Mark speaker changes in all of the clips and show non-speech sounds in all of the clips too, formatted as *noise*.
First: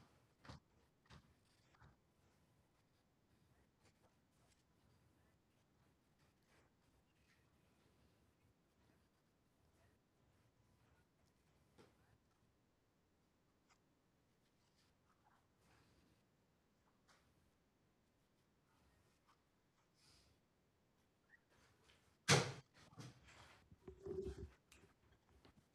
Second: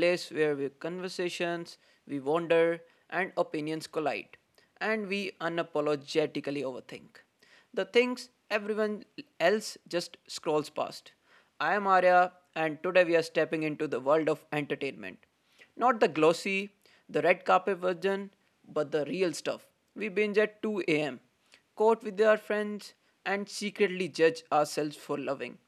Speaker 1: place where we conversations, we wander, and opinions collide, and we unapologetically overthink the things everyone else just scrolls past. I am Arya, and today we are stepping into the world of entertainment. Not the glossy, the red carpet version, but the real stuff. We binge at 2 a.m., court with our friends, and secretly judge ourselves for loving.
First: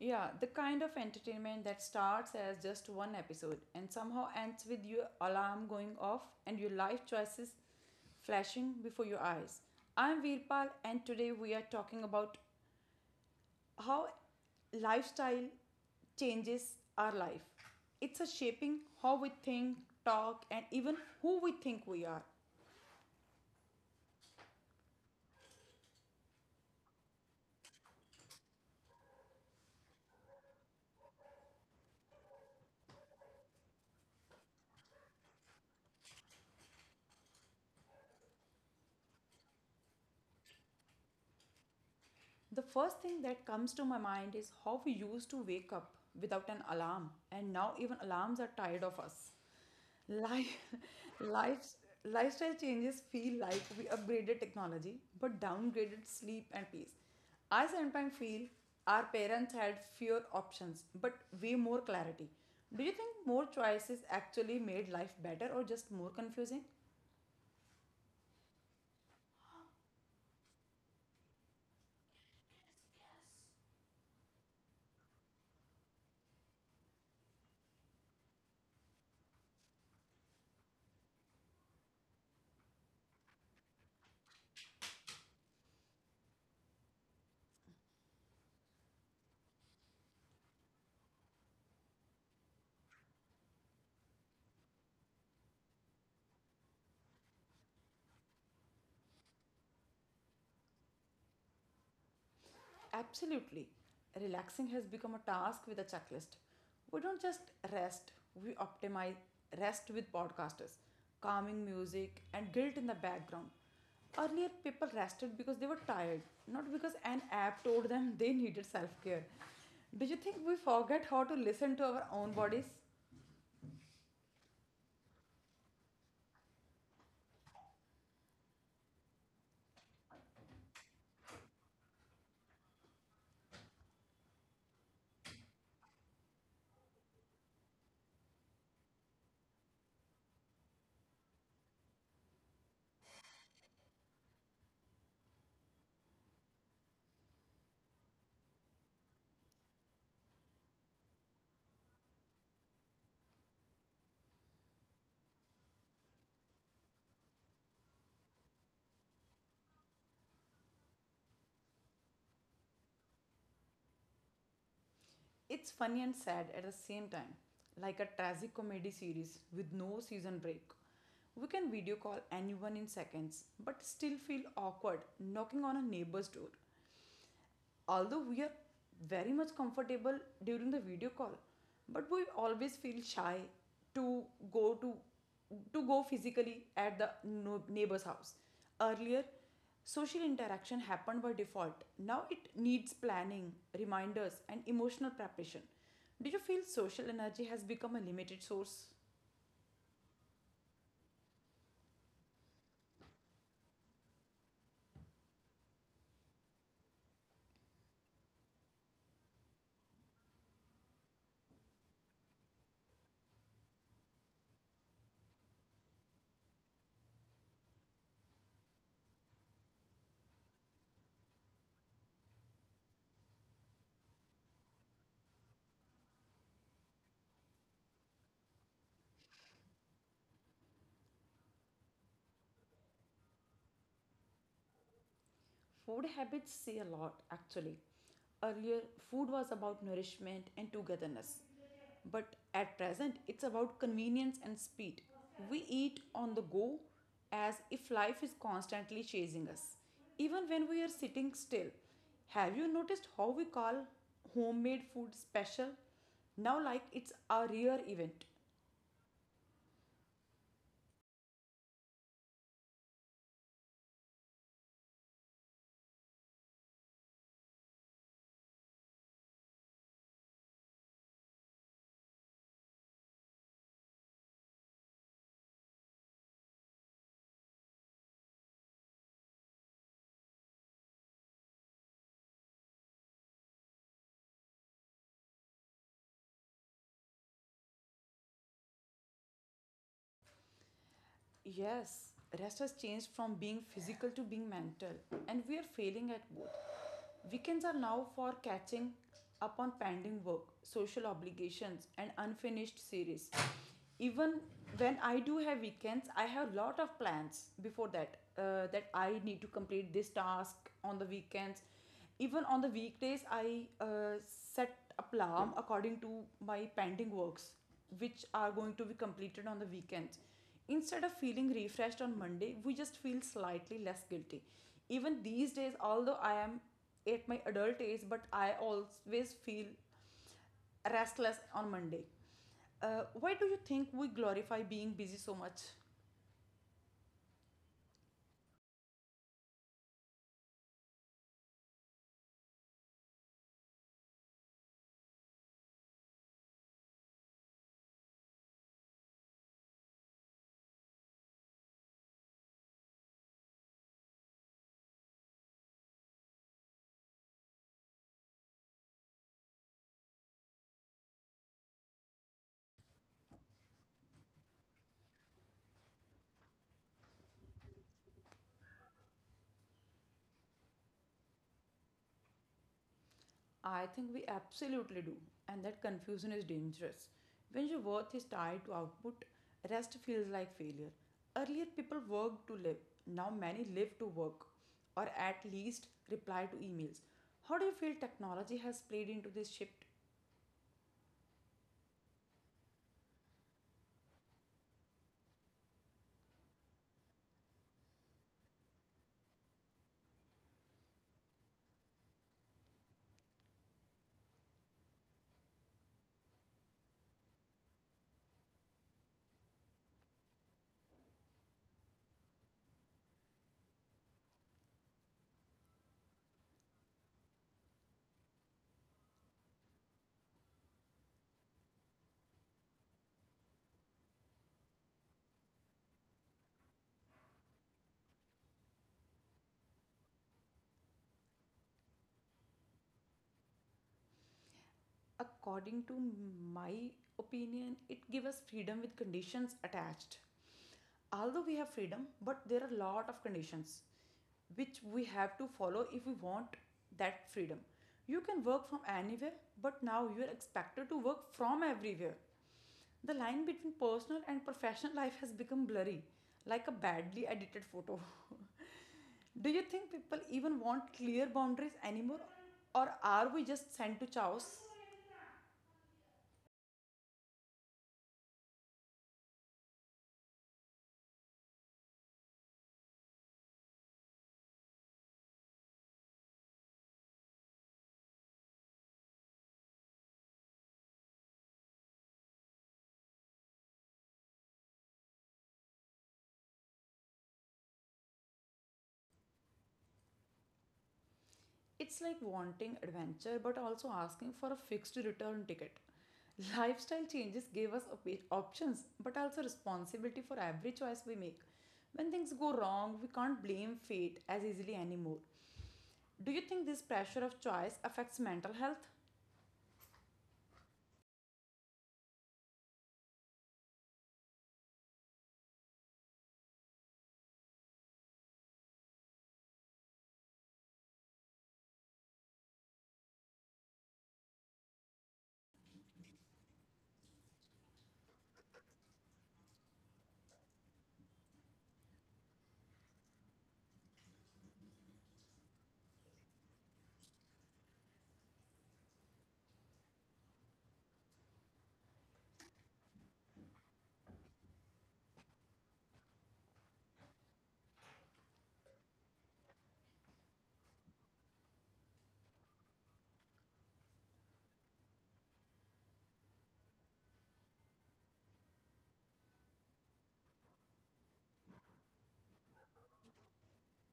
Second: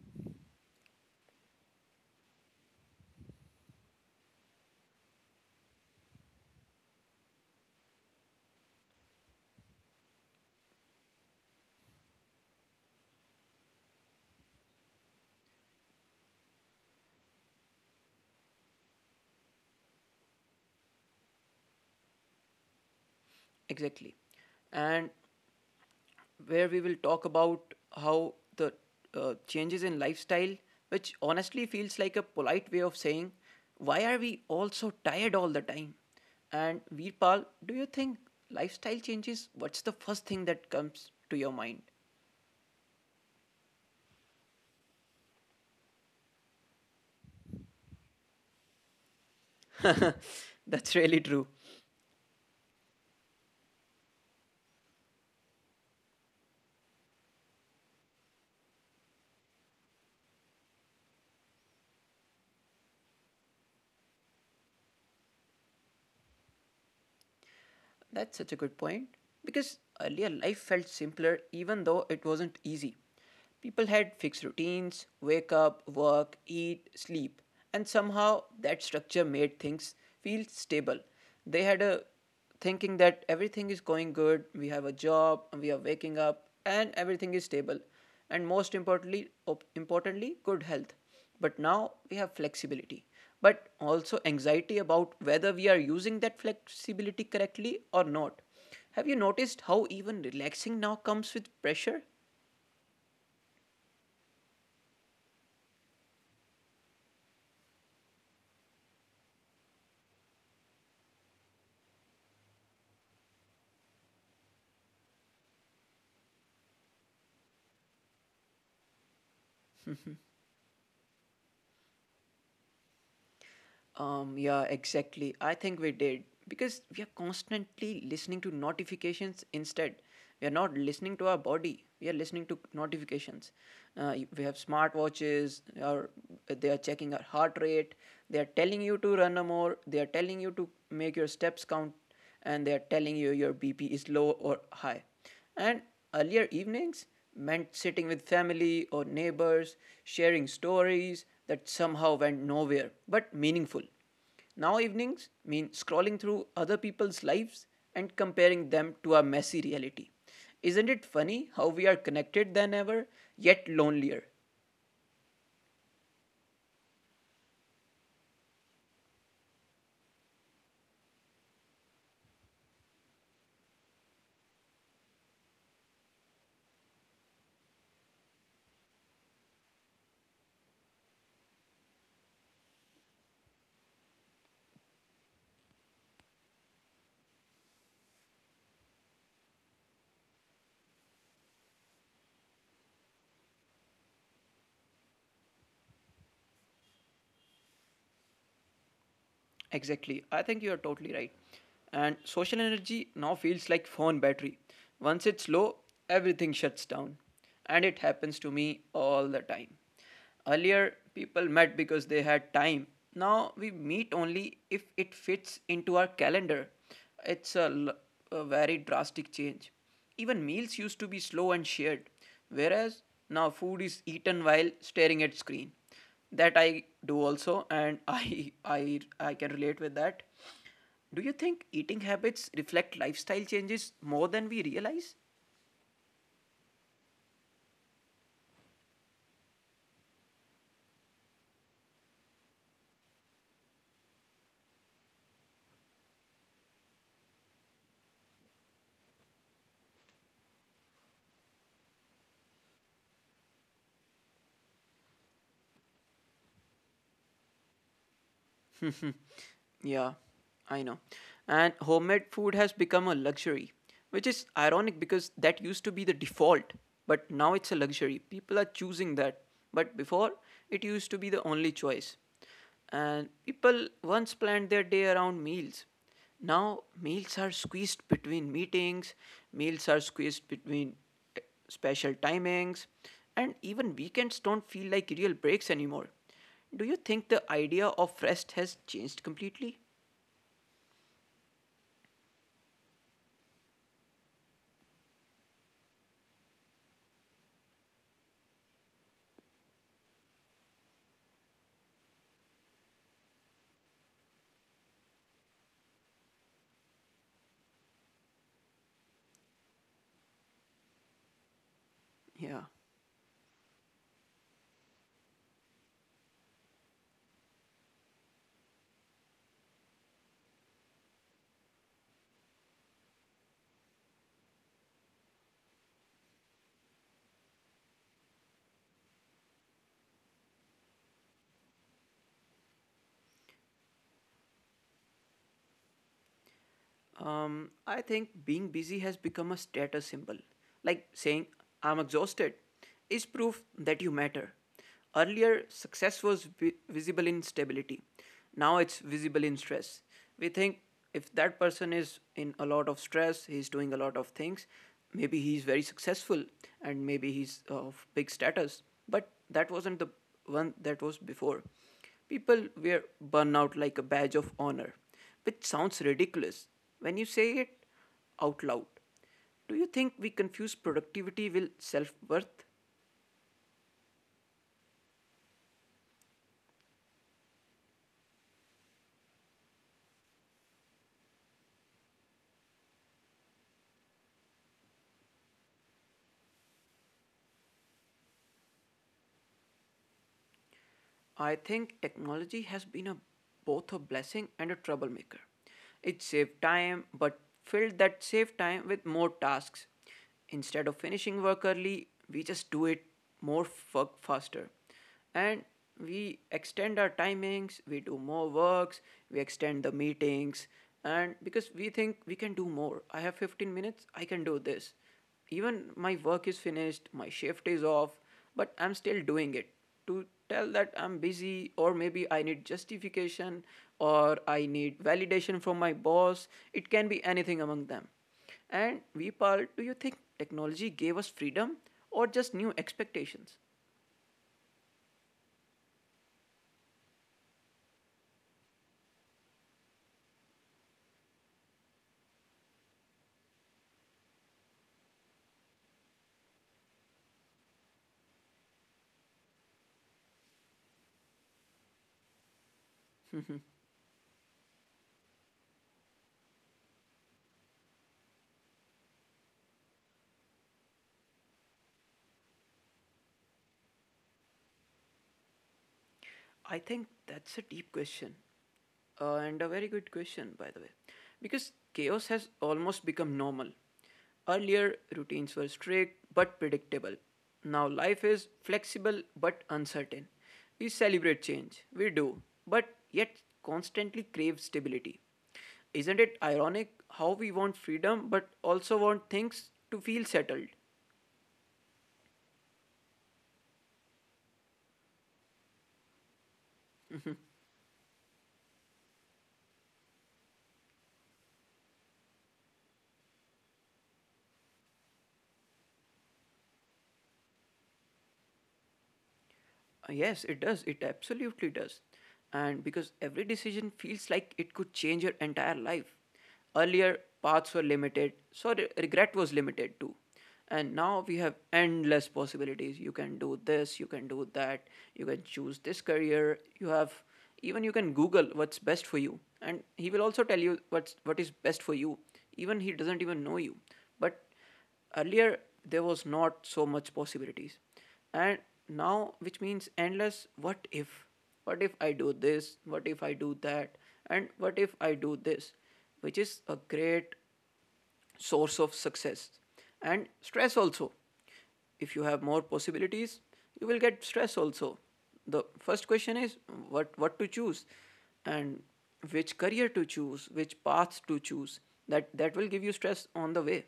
Speaker 2: Yeah, the kind of entertainment that starts as just one episode and somehow ends with your alarm going off and your life choices flashing before your eyes. I'm Veerpal, and today we are talking about how lifestyle changes our life. It's a shaping how we think, talk, and even who we think we are.
Speaker 1: Exactly. And where we will talk about how the changes in lifestyle, which honestly feels like a polite way of saying, why are we all so tired all the time? And Veerpal, do you think lifestyle changes? What's the first thing that comes to your mind?
Speaker 2: The first thing that comes to my mind is how we used to wake up without an alarm, and now even alarms are tired of us. Life,
Speaker 1: *laughs* That's
Speaker 2: *laughs*
Speaker 1: really true.
Speaker 2: life, lifestyle changes feel like we upgraded technology but downgraded sleep and peace. I sometimes feel our parents had fewer options but way more clarity. Do you think more choices actually made life better or just more confusing?
Speaker 1: That's such a good point. Because earlier life felt simpler even though it wasn't easy. People had fixed routines, wake up, work, eat, sleep, and somehow that structure made things feel stable. They had a thinking that everything is going good, we have a job, we are waking up, and everything is stable. And most importantly, importantly, good health. But now we have flexibility, but also anxiety about whether we are using that flexibility correctly or not. Have you noticed how even relaxing now comes with pressure?
Speaker 2: Absolutely. Relaxing has become a task with a checklist. We don't just rest, we optimize rest with podcasters, calming music, and guilt in the background. Earlier, people rested because they were tired, not because an app told them they needed self care. Do you think we forget how to listen to our own bodies?
Speaker 1: Yeah, exactly. I think we did because we are constantly listening to notifications instead. We are not listening to our body. We are listening to notifications. We have smartwatches. Or they are checking our heart rate. They are telling you to run more. They are telling you to make your steps count, and they are telling you your BP is low or high. And earlier evenings meant sitting with family or neighbors, sharing stories that somehow went nowhere but meaningful. Now, evenings mean scrolling through other people's lives and comparing them to our messy reality. Isn't it funny how we are connected than ever, yet lonelier?
Speaker 2: It's funny and sad at the same time, like a tragic comedy series with no season break. We can video call anyone in seconds, but still feel awkward knocking on a neighbor's door, although we are very much comfortable during the video call, but we always feel shy to go to to go physically at the neighbor's house. Earlier, social interaction happened by default. Now it needs planning, reminders, and emotional preparation. Do you feel social energy has become a limited source?
Speaker 1: Exactly. I think you are totally right. And social energy now feels like phone battery. Once it's low, everything shuts down. And it happens to me all the time. Earlier, people met because they had time. Now we meet only if it fits into our calendar. It's a, l- a very drastic change. Even meals used to be slow and shared, whereas now food is eaten while staring at screen that I do also, and *laughs* I can relate with that. Do you think eating habits reflect lifestyle changes more than we realize?
Speaker 2: Food habits say a lot, actually. Earlier, food was about nourishment and togetherness. But at present, it's about convenience and speed. We eat on the go as if life is constantly chasing us, even when we are sitting still. Have you noticed how we call homemade food special now, like it's a rare event?
Speaker 1: *laughs* Yeah, I know. And homemade food has become a luxury, which is ironic because that used to be the default, but now it's a luxury. People are choosing that. But before, it used to be the only choice. And people once planned their day around meals. Now, meals are squeezed between meetings, meals are squeezed between special timings, and even weekends don't feel like real breaks anymore. Do you think the idea of rest has changed completely?
Speaker 2: Yes, rest has changed from being physical to being mental, and we are failing at both. Weekends are now for catching up on pending work, social obligations, and unfinished series. Even when I do have weekends, I have a lot of plans before that. That I need to complete this task on the weekends. Even on the
Speaker 1: Yeah.
Speaker 2: weekdays, I set alarm according to my pending works, which are going to be completed on the weekends. Instead of feeling refreshed on Monday, we just feel slightly less guilty. Even these days, although I am at my adult age, but I always feel restless on Monday. Why do you think we glorify being busy so much?
Speaker 1: I think being busy has become a status symbol. Like saying, I'm exhausted, is proof that you matter. Earlier, success was visible in stability. Now it's visible in stress. We think if that person is in a lot of stress, he's doing a lot of things, maybe he's very successful and maybe he's of big status. But that wasn't the one that was before. People wear burnout like a badge of honor, which sounds ridiculous when you say it out loud. Do you think we confuse productivity with self worth?
Speaker 2: I think we absolutely do, and that confusion is dangerous. When your worth is tied to output, rest feels like failure. Earlier, people worked to live, now, many live to work, or at least reply to emails. How do you feel technology has played into this shift?
Speaker 1: I think technology has been a, both a blessing and a troublemaker. It saved time, but filled that saved time with more tasks. Instead of finishing work early, we just do it more work faster. And we extend our timings, we do more works, we extend the meetings, and because we think we can do more. I have 15 minutes, I can do this even my work is finished, my shift is off, but I'm still doing it to tell that I'm busy, or maybe I need justification or I need validation from my boss. It can be anything among them. And Vipal, do you think technology gave us freedom or just new expectations?
Speaker 2: According to my opinion, it gives us freedom with conditions attached. Although we have freedom, but there are a lot of conditions which we have to follow if we want that freedom. You can work from anywhere, but now you are expected to work from everywhere. The line between personal and professional life has become blurry, like a badly edited photo. *laughs* Do you think people even want clear boundaries anymore, or are we just sent to chaos?
Speaker 1: I think that's a deep question, and a very good question, by the way, because chaos has almost become normal. Earlier, routines were strict but predictable. Now, life is flexible but uncertain. We celebrate change, we do, but yet constantly crave stability. Isn't it ironic how we want freedom but also want things to feel settled?
Speaker 2: It's like wanting adventure but also asking for a fixed return ticket. Lifestyle changes gave us options but also responsibility for every choice we make. When things go wrong, we can't blame fate as easily anymore. Do you think this pressure of choice affects mental health?
Speaker 1: Yes, it does. It absolutely does. And because every decision feels like it could change your entire life. Earlier, paths were limited, so regret was limited too. And now we have endless possibilities. You can do this, you can do that, you can choose this career. You have even you can Google what's best for you, and he will also tell you what's what is best for you. Even he doesn't even know you, but earlier there was not so much possibilities, and now which means endless what if I do this, what if I do that, and what if I do this, which is a great source of success and stress also. If you have more possibilities, you will get stress also. The first question is what to choose, and which career to choose, which paths to choose. That will give you stress on the way.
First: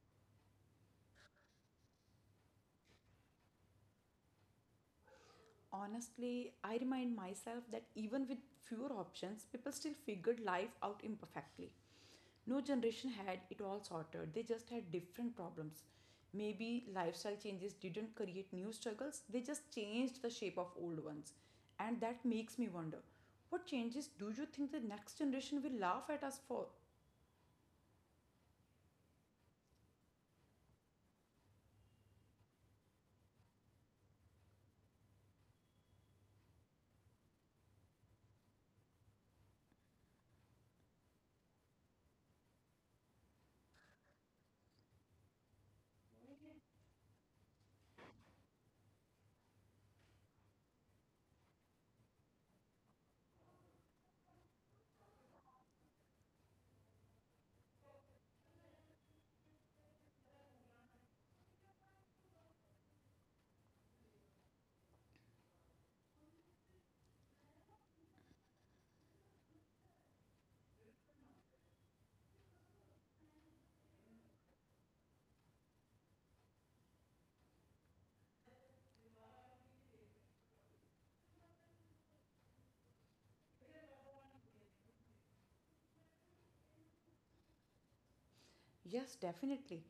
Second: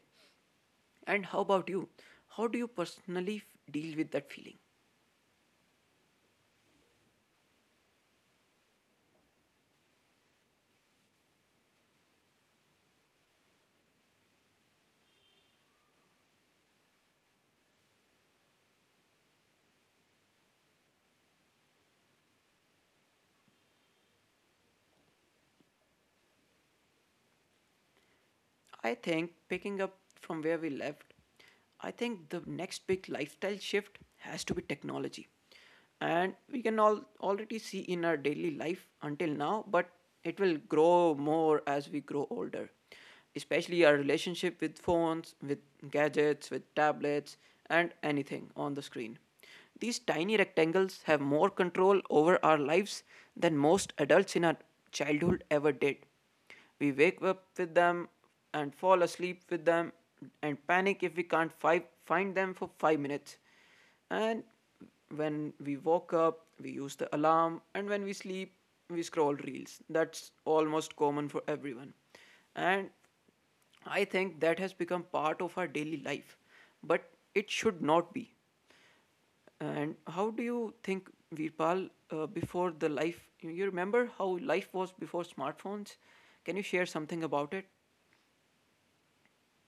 Speaker 1: And how about you? How do you personally deal with that feeling?
Speaker 2: Honestly, I remind myself that even with fewer options, people still figured life out imperfectly. No generation had it all sorted; they just had different problems. Maybe lifestyle changes didn't create new struggles, they just changed the shape of old ones. And that makes me wonder, what changes do you think the next generation will laugh at us for?
Speaker 1: I think picking up from where we left, I think the next big lifestyle shift has to be technology. And we can all already see in our daily life until now, but it will grow more as we grow older. Especially our relationship with phones, with gadgets, with tablets, and anything on the screen. These tiny rectangles have more control over our lives than most adults in our childhood ever did. We wake up with them and fall asleep with them and panic if we can't find them for 5 minutes. And when we woke up, we use the alarm, and when we sleep, we scroll reels. That's almost common for everyone. And I think that has become part of our daily life, but it should not be. And how do you think, Virpal, before the life, you remember how life was before smartphones? Can you share something about it?
Speaker 2: Yes, definitely.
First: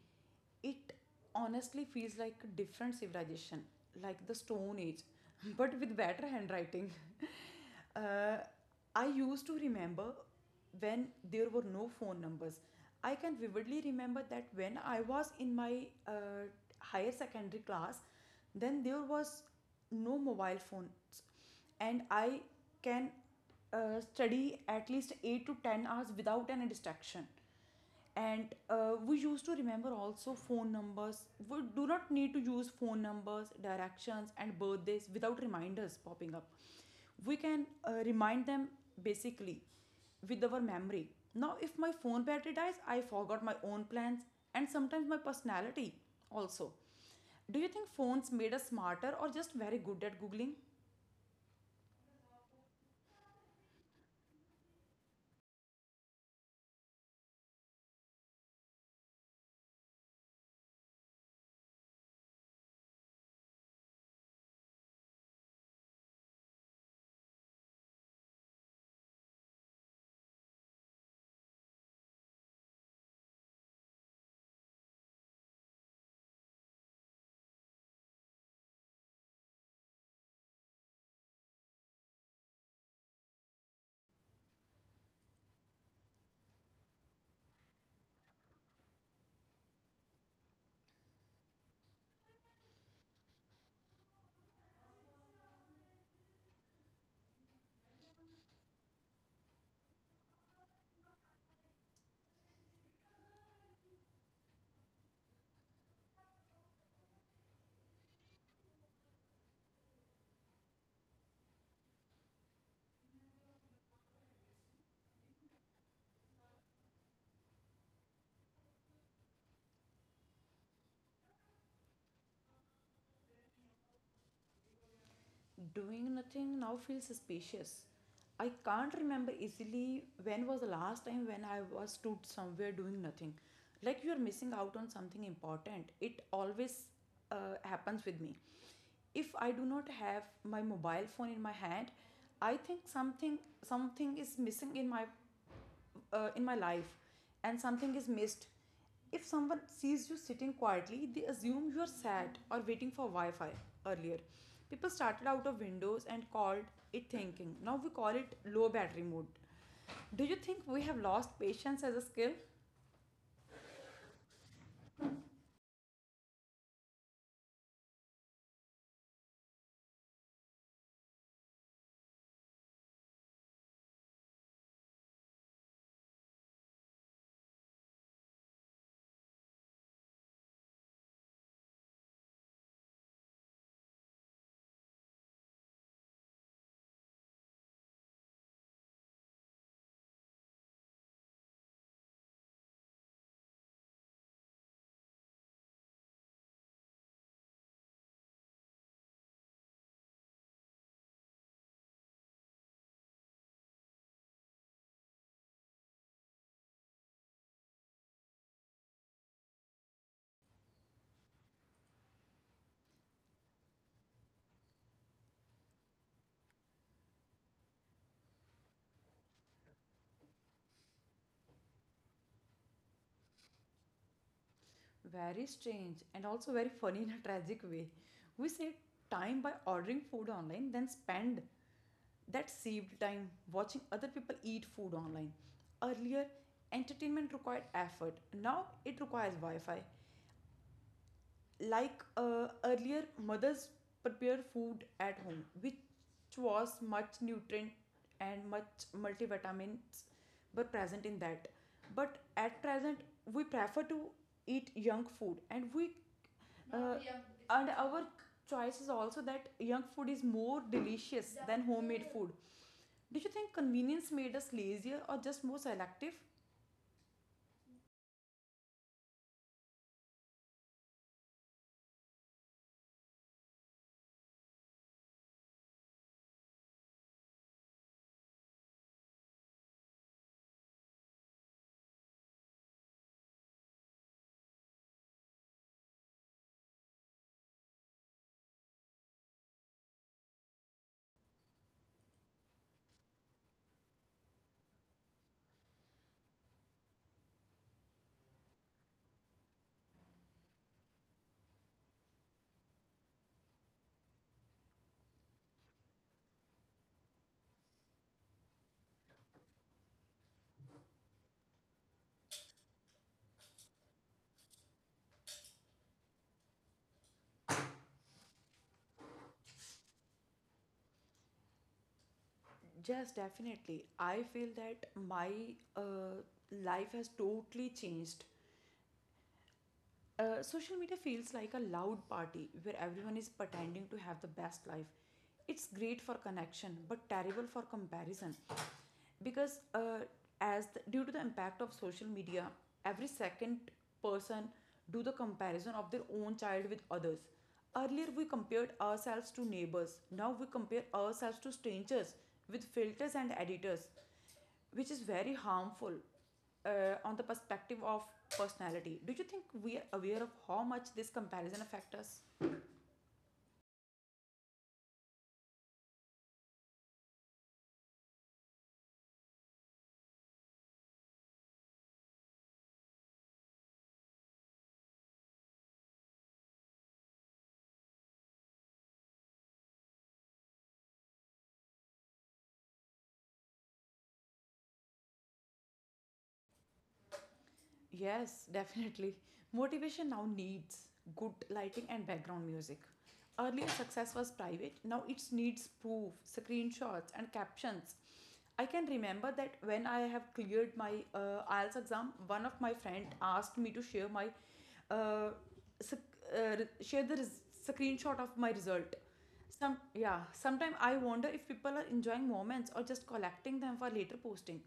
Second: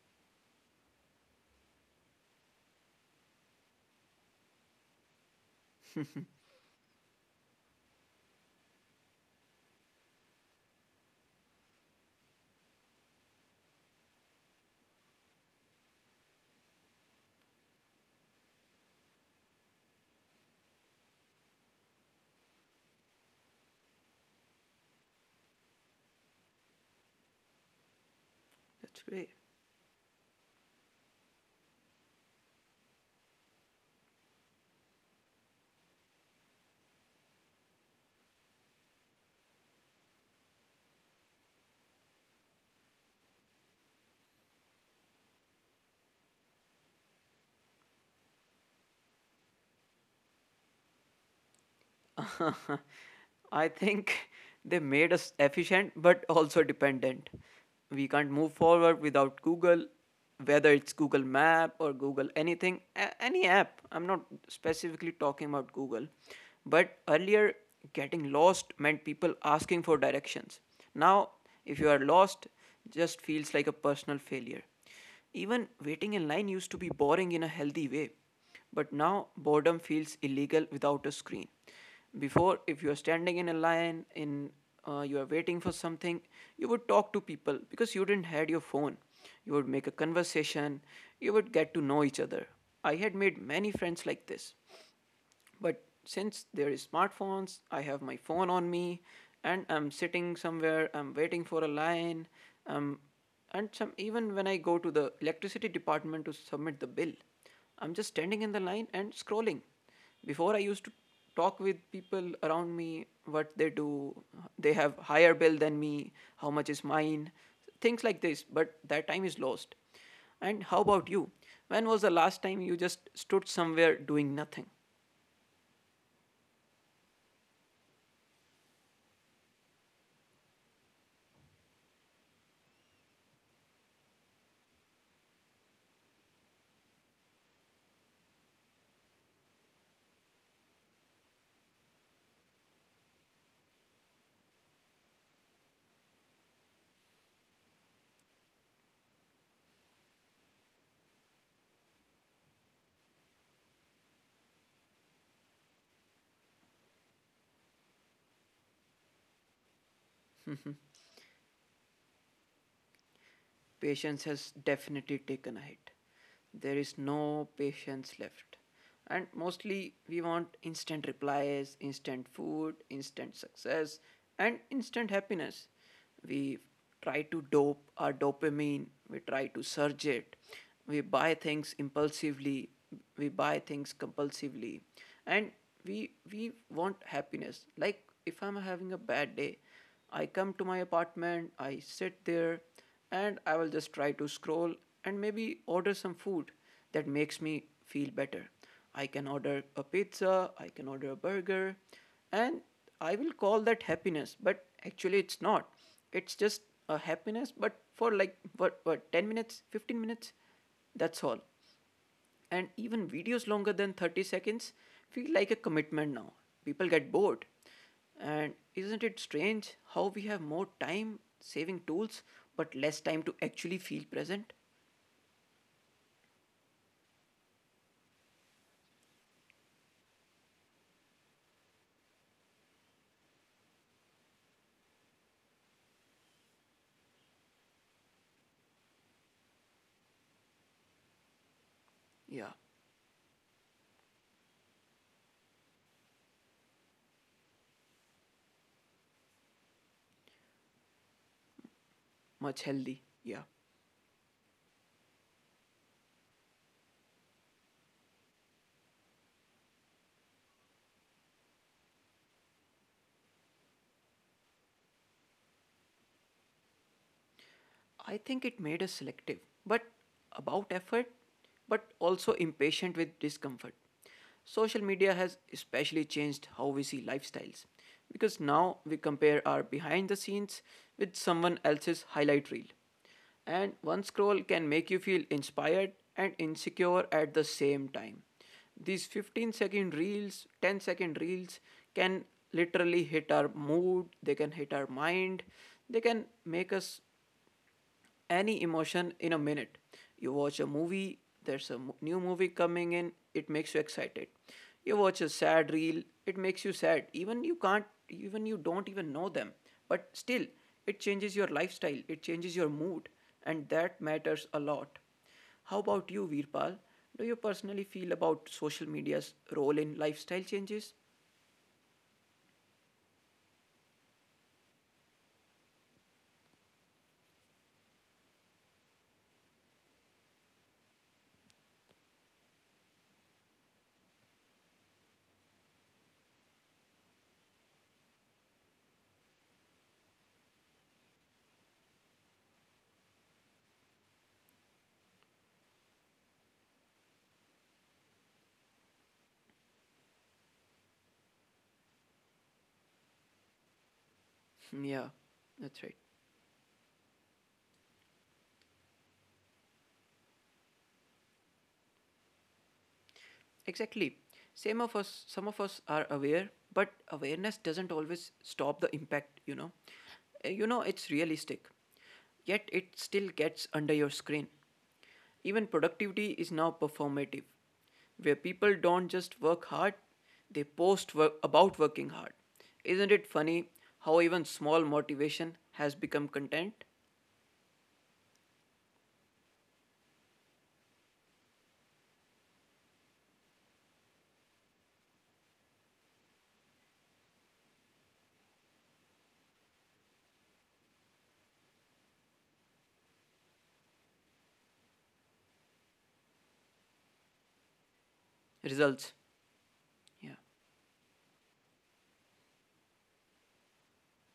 Speaker 2: It honestly feels like a different civilization, like the stone age, *laughs* but with better handwriting. Uh, I used to remember when there were no phone numbers. I can vividly remember that when I was in my higher secondary class, then there was no mobile phones, and I can study at least 8 to 10 hours without any distraction. And
Speaker 1: That's
Speaker 2: we
Speaker 1: great.
Speaker 2: used to remember also phone numbers. We do not need to use phone numbers, directions, and birthdays without reminders popping up. We can remind them basically with our memory. Now if my phone battery dies, I forgot my own plans, and sometimes my personality also. Do you think phones made us smarter or just very good at Googling?
Speaker 1: *laughs* I think they made us efficient but also dependent. We can't move forward without Google, whether it's Google Map or Google anything, any app. I'm not specifically talking about Google. But earlier, getting lost meant people asking for directions. Now, if you are lost, just feels like a personal failure. Even waiting in line used to be boring in a healthy way, but now boredom feels illegal without a screen. Before, if you are standing in a line, in you are waiting for something, you would talk to people because you didn't had your phone. You would make a conversation. You would get to know each other. I had made many friends like this. But since there is smartphones, I have my phone on me, and I'm sitting somewhere. I'm waiting for a line. Um, and some even when I go to the electricity department to submit the bill, I'm just standing in the line and scrolling. Before I used to talk with people around me what they do, they have higher bill than me, how much is mine, things like this, but that time is lost. And how about you? When was the last time you just stood somewhere doing nothing?
Speaker 2: Doing nothing now feels suspicious. I can't remember easily when was the last time when I was stood somewhere doing nothing. Like you're missing out on something important. It always happens with me. If I do not have my mobile phone in my hand, I think something is missing in my life, and something is missed. If someone sees you sitting quietly, they assume you are sad or waiting for Wi Fi. Earlier, people started out of windows and called it thinking. Now we call it low battery mode. Do you think we have lost patience as a skill?
Speaker 1: Patience has definitely taken a hit. There is no patience left. And mostly we want instant replies, instant food, instant success, and instant happiness. We try to dope our dopamine, we try to surge it, we buy things impulsively, we buy things compulsively, and we want happiness. Like if I'm having a bad day, I come to my apartment, I sit there, and I will just try to scroll and maybe order some food that makes me feel better. I can order a pizza, I can order a burger, and I will call that happiness, but actually it's not. It's just a happiness, but for like what 10 minutes, 15 minutes, that's all. And even videos longer than 30 seconds feel like a commitment now. People get bored. And isn't it strange how we have more time saving tools but less time to actually feel present?
Speaker 2: Very strange and also very funny in a *laughs* tragic way. We save time by ordering food online, then spend that saved time watching other people eat food online. Earlier, entertainment required effort. Now it requires Wi Fi. Like
Speaker 1: Yeah,
Speaker 2: earlier, mothers prepare food at home, which was much nutrient and much multivitamins were present in that. But at
Speaker 1: much
Speaker 2: present,
Speaker 1: healthy. Yeah.
Speaker 2: we prefer to eat young food, and we uh, and our choice is also that young food is more delicious than homemade food. Do you think convenience made us lazier or just more selective?
Speaker 1: I think it made us selective, but about effort, but also impatient with discomfort. Social media has especially changed how we see lifestyles because now we compare our behind the scenes with someone else's highlight reel. And one scroll can make you feel inspired and insecure at the same time. These 15-second reels, 10-second reels can literally hit our mood, they can hit our mind, they can make us any emotion in a minute. You watch a movie, there's a new movie coming in, it makes you excited. You watch a sad reel, it makes you sad. Even you can't, even you don't even know them. But still, it changes your lifestyle, it changes your mood, and that matters a lot. How about you, Veerpal? Do you personally feel about social media's role in lifestyle changes?
Speaker 2: Yes, definitely. I feel that my uh, life has totally changed. Social media feels like a loud party where everyone is pretending to have the best life. It's great for connection, but terrible for comparison. Because due to the impact of social media, every second person do the comparison of their own child with others. Earlier we compared ourselves to neighbors. Now we compare ourselves to strangers with filters and editors,
Speaker 1: *laughs*
Speaker 2: which is
Speaker 1: yeah,
Speaker 2: very
Speaker 1: that's
Speaker 2: harmful
Speaker 1: right.
Speaker 2: on the perspective of personality. Do you think we are aware of how much this comparison affects us?
Speaker 1: Exactly. Some of us are aware, but awareness doesn't always stop the impact, you know. It's realistic, yet it still gets under your screen. Even productivity is now performative, where people don't just work hard, they post work about working hard. Isn't it funny how even small motivation has become content?
Speaker 2: Yes, *laughs* definitely. Motivation now needs good lighting and background music. Earlier, success was private. Now it needs proof, screenshots, and captions. I can remember that when I have cleared my IELTS exam, one of my friend asked me to uh, sc- uh, share the screenshot of my result.
Speaker 1: Results.
Speaker 2: Some Yeah.
Speaker 1: Yeah.
Speaker 2: Sometimes I wonder if people are enjoying moments or just collecting them for later posting.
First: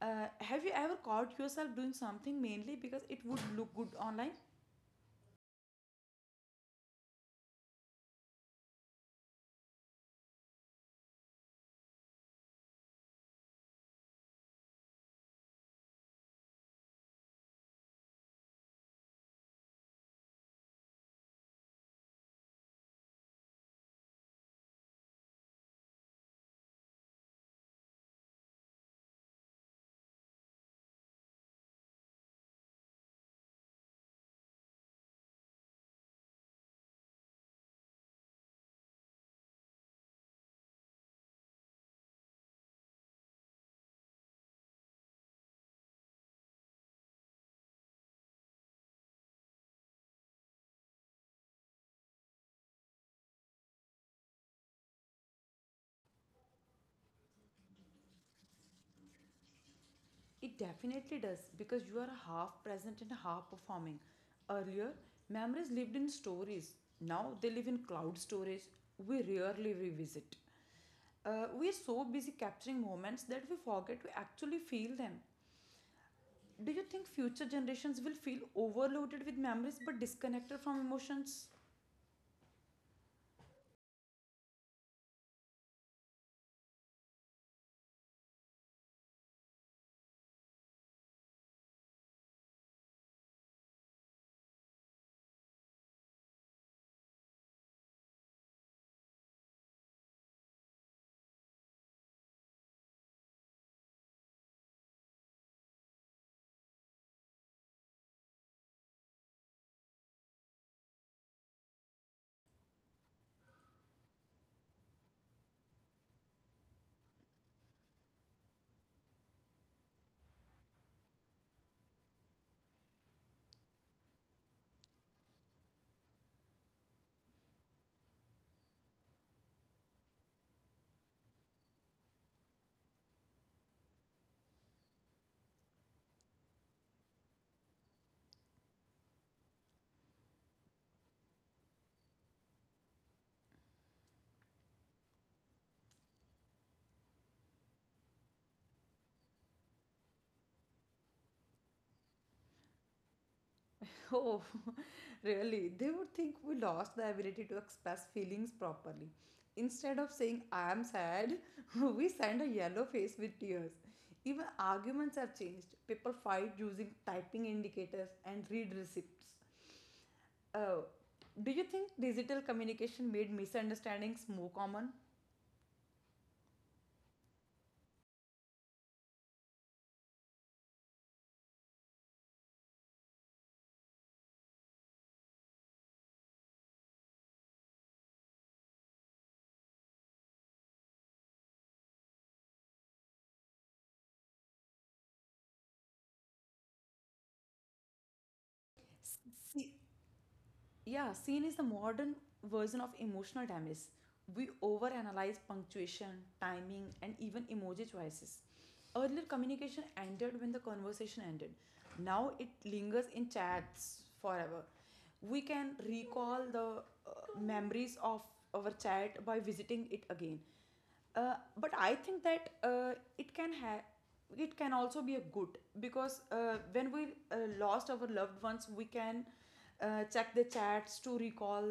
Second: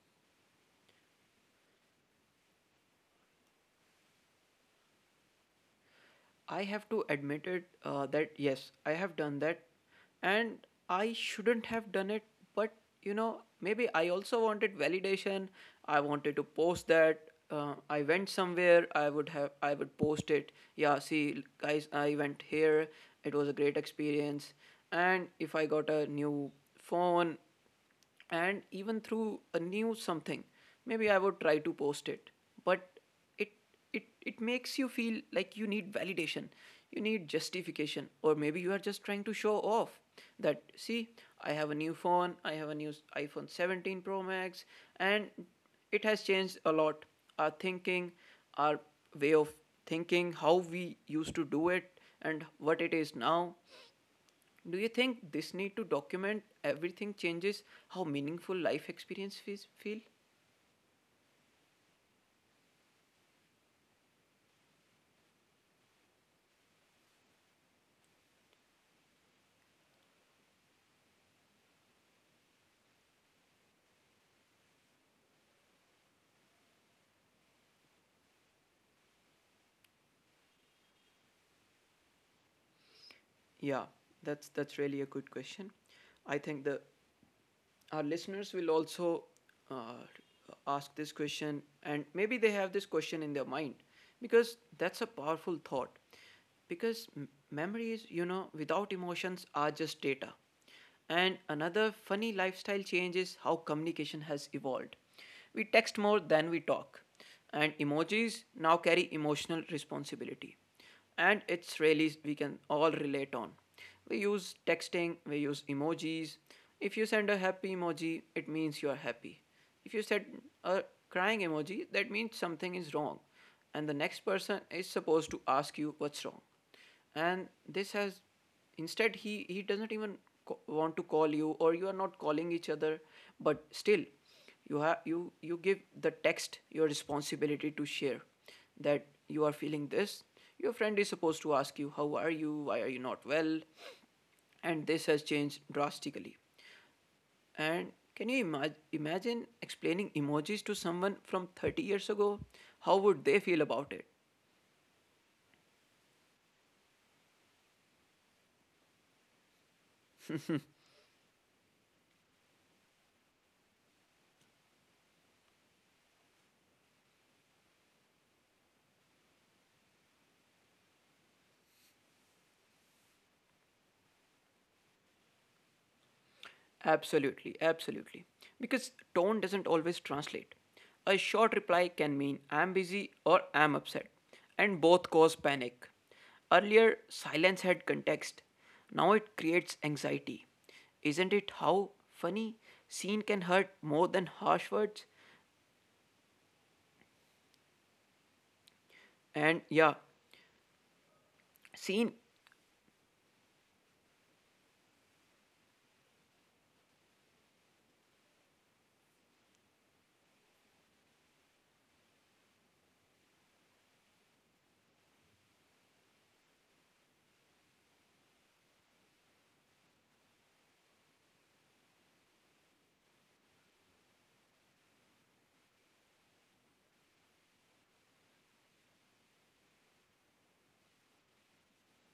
Speaker 2: Have you ever caught yourself doing something mainly because it would look good online?
Speaker 1: I have to admit it that yes, I have done that, and I shouldn't have done it. But you know, maybe I also wanted validation. I wanted to post that. I went somewhere. I would have. I would post it. Yeah, see, guys, I went here. It was a great experience. And if I got a new phone, and even through a new something, maybe I would try to post it. But it it makes you feel like you need validation, you need justification, or maybe you are just trying to show off. That, see, I have a new phone. I have a new iPhone 17 Pro Max, and it has changed a lot, our thinking, our way of thinking, how we used to do it and what it is now. Do you think this need to document everything changes how meaningful life experience fees feel?
Speaker 2: It definitely does because you are half present and half performing. Earlier, memories lived in stories. Now they live in cloud storage. We rarely revisit. We are so busy capturing moments that we forget to actually feel them. Do you think future generations will feel overloaded with memories but disconnected from emotions?
Speaker 1: Yeah, that's really a good question. I think the our listeners will also uh, ask this question, and maybe they have this question in their mind, because that's a powerful thought, because memories, you know, without emotions are just data. And another funny lifestyle change is how communication has evolved. We text more than we talk, and emojis now carry emotional responsibility. And it's really, we can all relate on, we use texting, we use emojis. If you send a happy emoji, it means you are happy. If you send a crying emoji, that means something is wrong. And the next person is supposed to ask you what's wrong. And this has, instead, he doesn't even want to call you, or you are not calling each other, but still, you have, you give the text your responsibility to share that you are feeling this. Your friend is supposed to ask you how are you, why are you not well. And this has changed drastically. And can you imagine explaining emojis to someone from 30 years ago? How would they feel about it?
Speaker 2: Oh, *laughs* really? They would think we lost the ability to express feelings properly. Instead of saying, I am sad, *laughs* we send a yellow face with tears. Even arguments have changed. People fight using typing indicators and read receipts. Oh, do you think digital communication made misunderstandings more common?
Speaker 1: Absolutely, absolutely. Because tone doesn't always translate. A short reply can mean I'm busy or I'm upset, and both cause panic. Earlier, silence had context. Now it creates anxiety. Isn't it how funny? Scene can hurt more than harsh words. And yeah,
Speaker 2: See, Yeah, scene is the
Speaker 1: scene.
Speaker 2: modern version of emotional timeless. We overanalyze punctuation, timing, and even emoji choices. Earlier, communication ended when the conversation ended. Now it lingers in chats forever. We can recall the memories of our chat by visiting it again. But I think that it can also be a good, because when we lost our loved ones, we can check the chats to recall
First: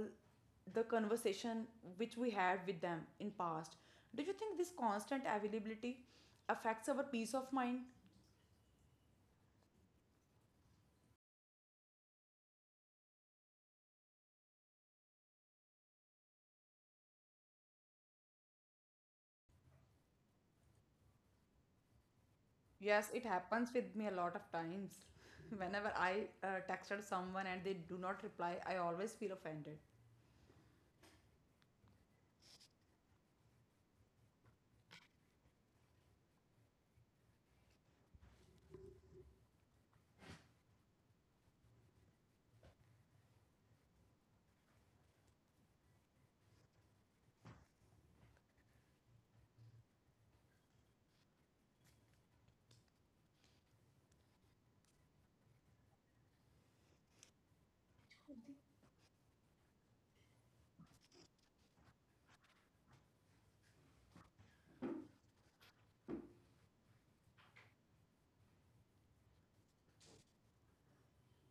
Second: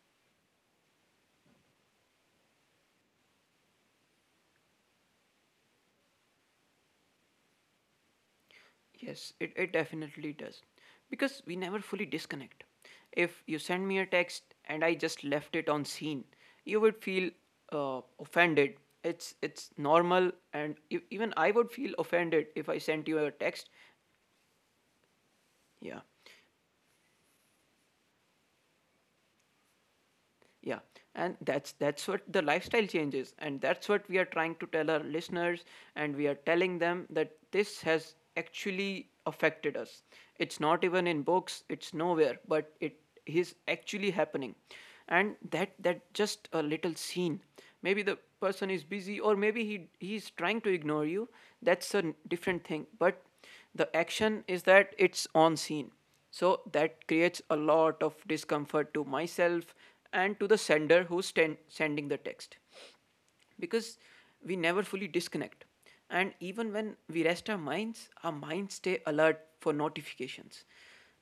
Speaker 2: the conversation which we had with them in past. Do you think this constant availability affects our peace of mind?
Speaker 1: Yes, it definitely does. Because we never fully disconnect. If you send me a text and I just left it on scene, you would feel offended. It's normal, and even I would feel offended if I sent
Speaker 2: Yes,
Speaker 1: you
Speaker 2: it
Speaker 1: a text.
Speaker 2: happens with me a lot of times. *laughs* Whenever
Speaker 1: Yeah,
Speaker 2: I texted someone and they do not reply, I always feel offended.
Speaker 1: yeah, and that's what the lifestyle changes, and that's what we are trying to tell our listeners, and we are telling them that this has actually affected us. It's not even in books, it's nowhere, but it is actually happening. And that just a little scene, maybe the person is busy or maybe he's trying to ignore you, that's a different thing, but the action is that it's on scene. So that creates a lot of discomfort to myself and to the sender sending the text, because we never fully disconnect. And even when we rest our minds, our minds stay alert for notifications.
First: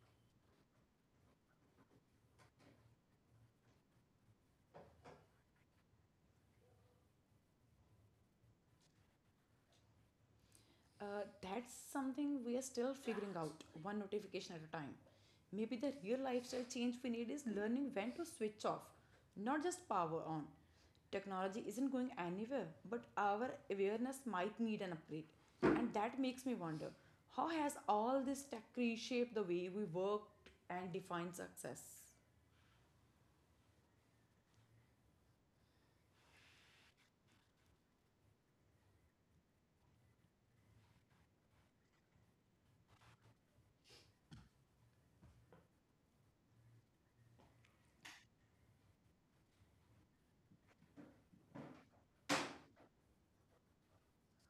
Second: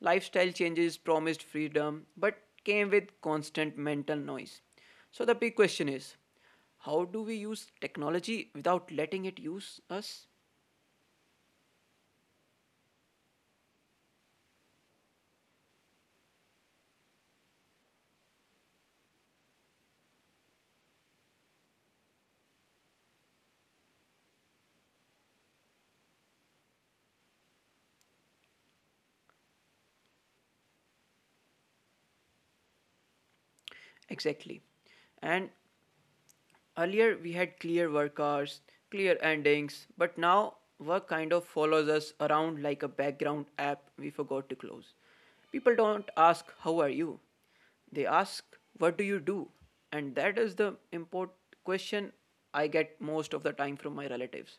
Speaker 1: Lifestyle changes promised freedom but came with constant mental noise. So the big question is, how do we use technology without letting it use us?
Speaker 2: uh, that's something we are still figuring out, one notification at a time. Maybe the real lifestyle change we need is learning when to switch off, not just power on. Technology isn't going anywhere, but our awareness might need an upgrade. And that makes me wonder, how has all this tech reshaped the way we work and define success?
Speaker 1: Exactly. And earlier, we had clear work hours, clear endings, but now work kind of follows us around like a background app we forgot to close. People don't ask, How are you? They ask, What do you do? And that is the important question I get most of the time from my relatives.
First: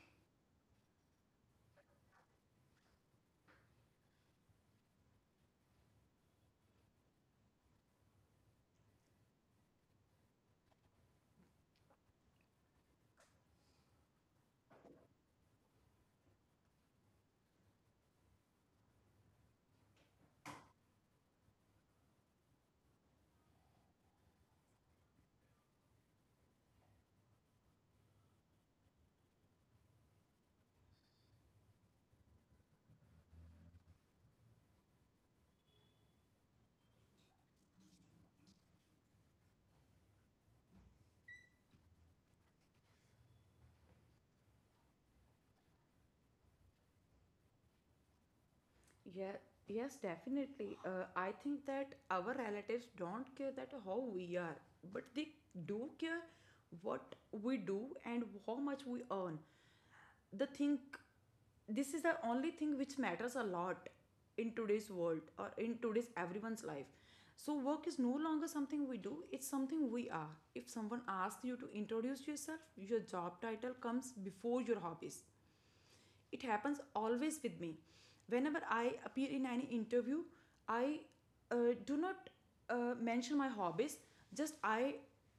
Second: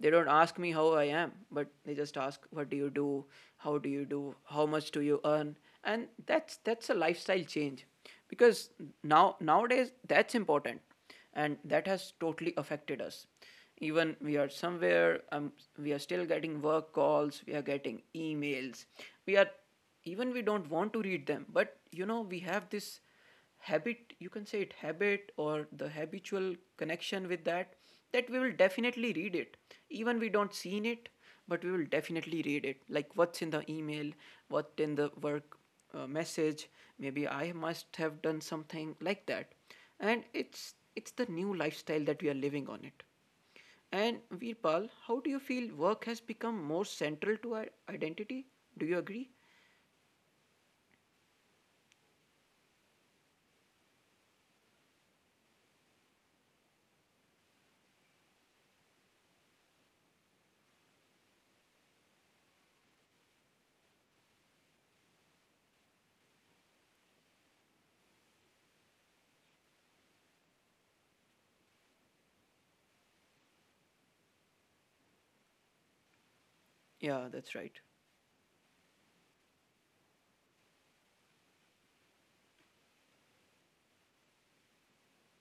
Speaker 1: They don't ask me how I am, but they just ask, What do you do? How do you do? How much do you earn? And that's a lifestyle change, because nowadays that's important, and that has totally affected us. Even we are somewhere, we are still getting work calls, we are getting emails, we are even we don't want to read them, but you know, we have this habit, you can say it habit or the habitual connection with that, that we will definitely read it, even we don't seen it, but we will definitely read it, like what's in the email, what in the work message. Maybe I must have done something like that. And it's the new lifestyle that we are living on it. And Veerpal, how do you feel work has become more central to our identity? Do you agree?
Speaker 2: Yeah, yes, definitely. I think that our relatives don't care that how we are, but they do care what we do and how much we earn. The thing, this is the only thing which matters a lot in today's world or in today's everyone's life. So work is no longer something we do; it's something we are. If someone asks you to introduce yourself, your job title comes before your hobbies. It happens
Speaker 1: Yeah,
Speaker 2: always
Speaker 1: that's
Speaker 2: with me
Speaker 1: right.
Speaker 2: whenever I appear in any interview. I do not mention my hobbies. Just I,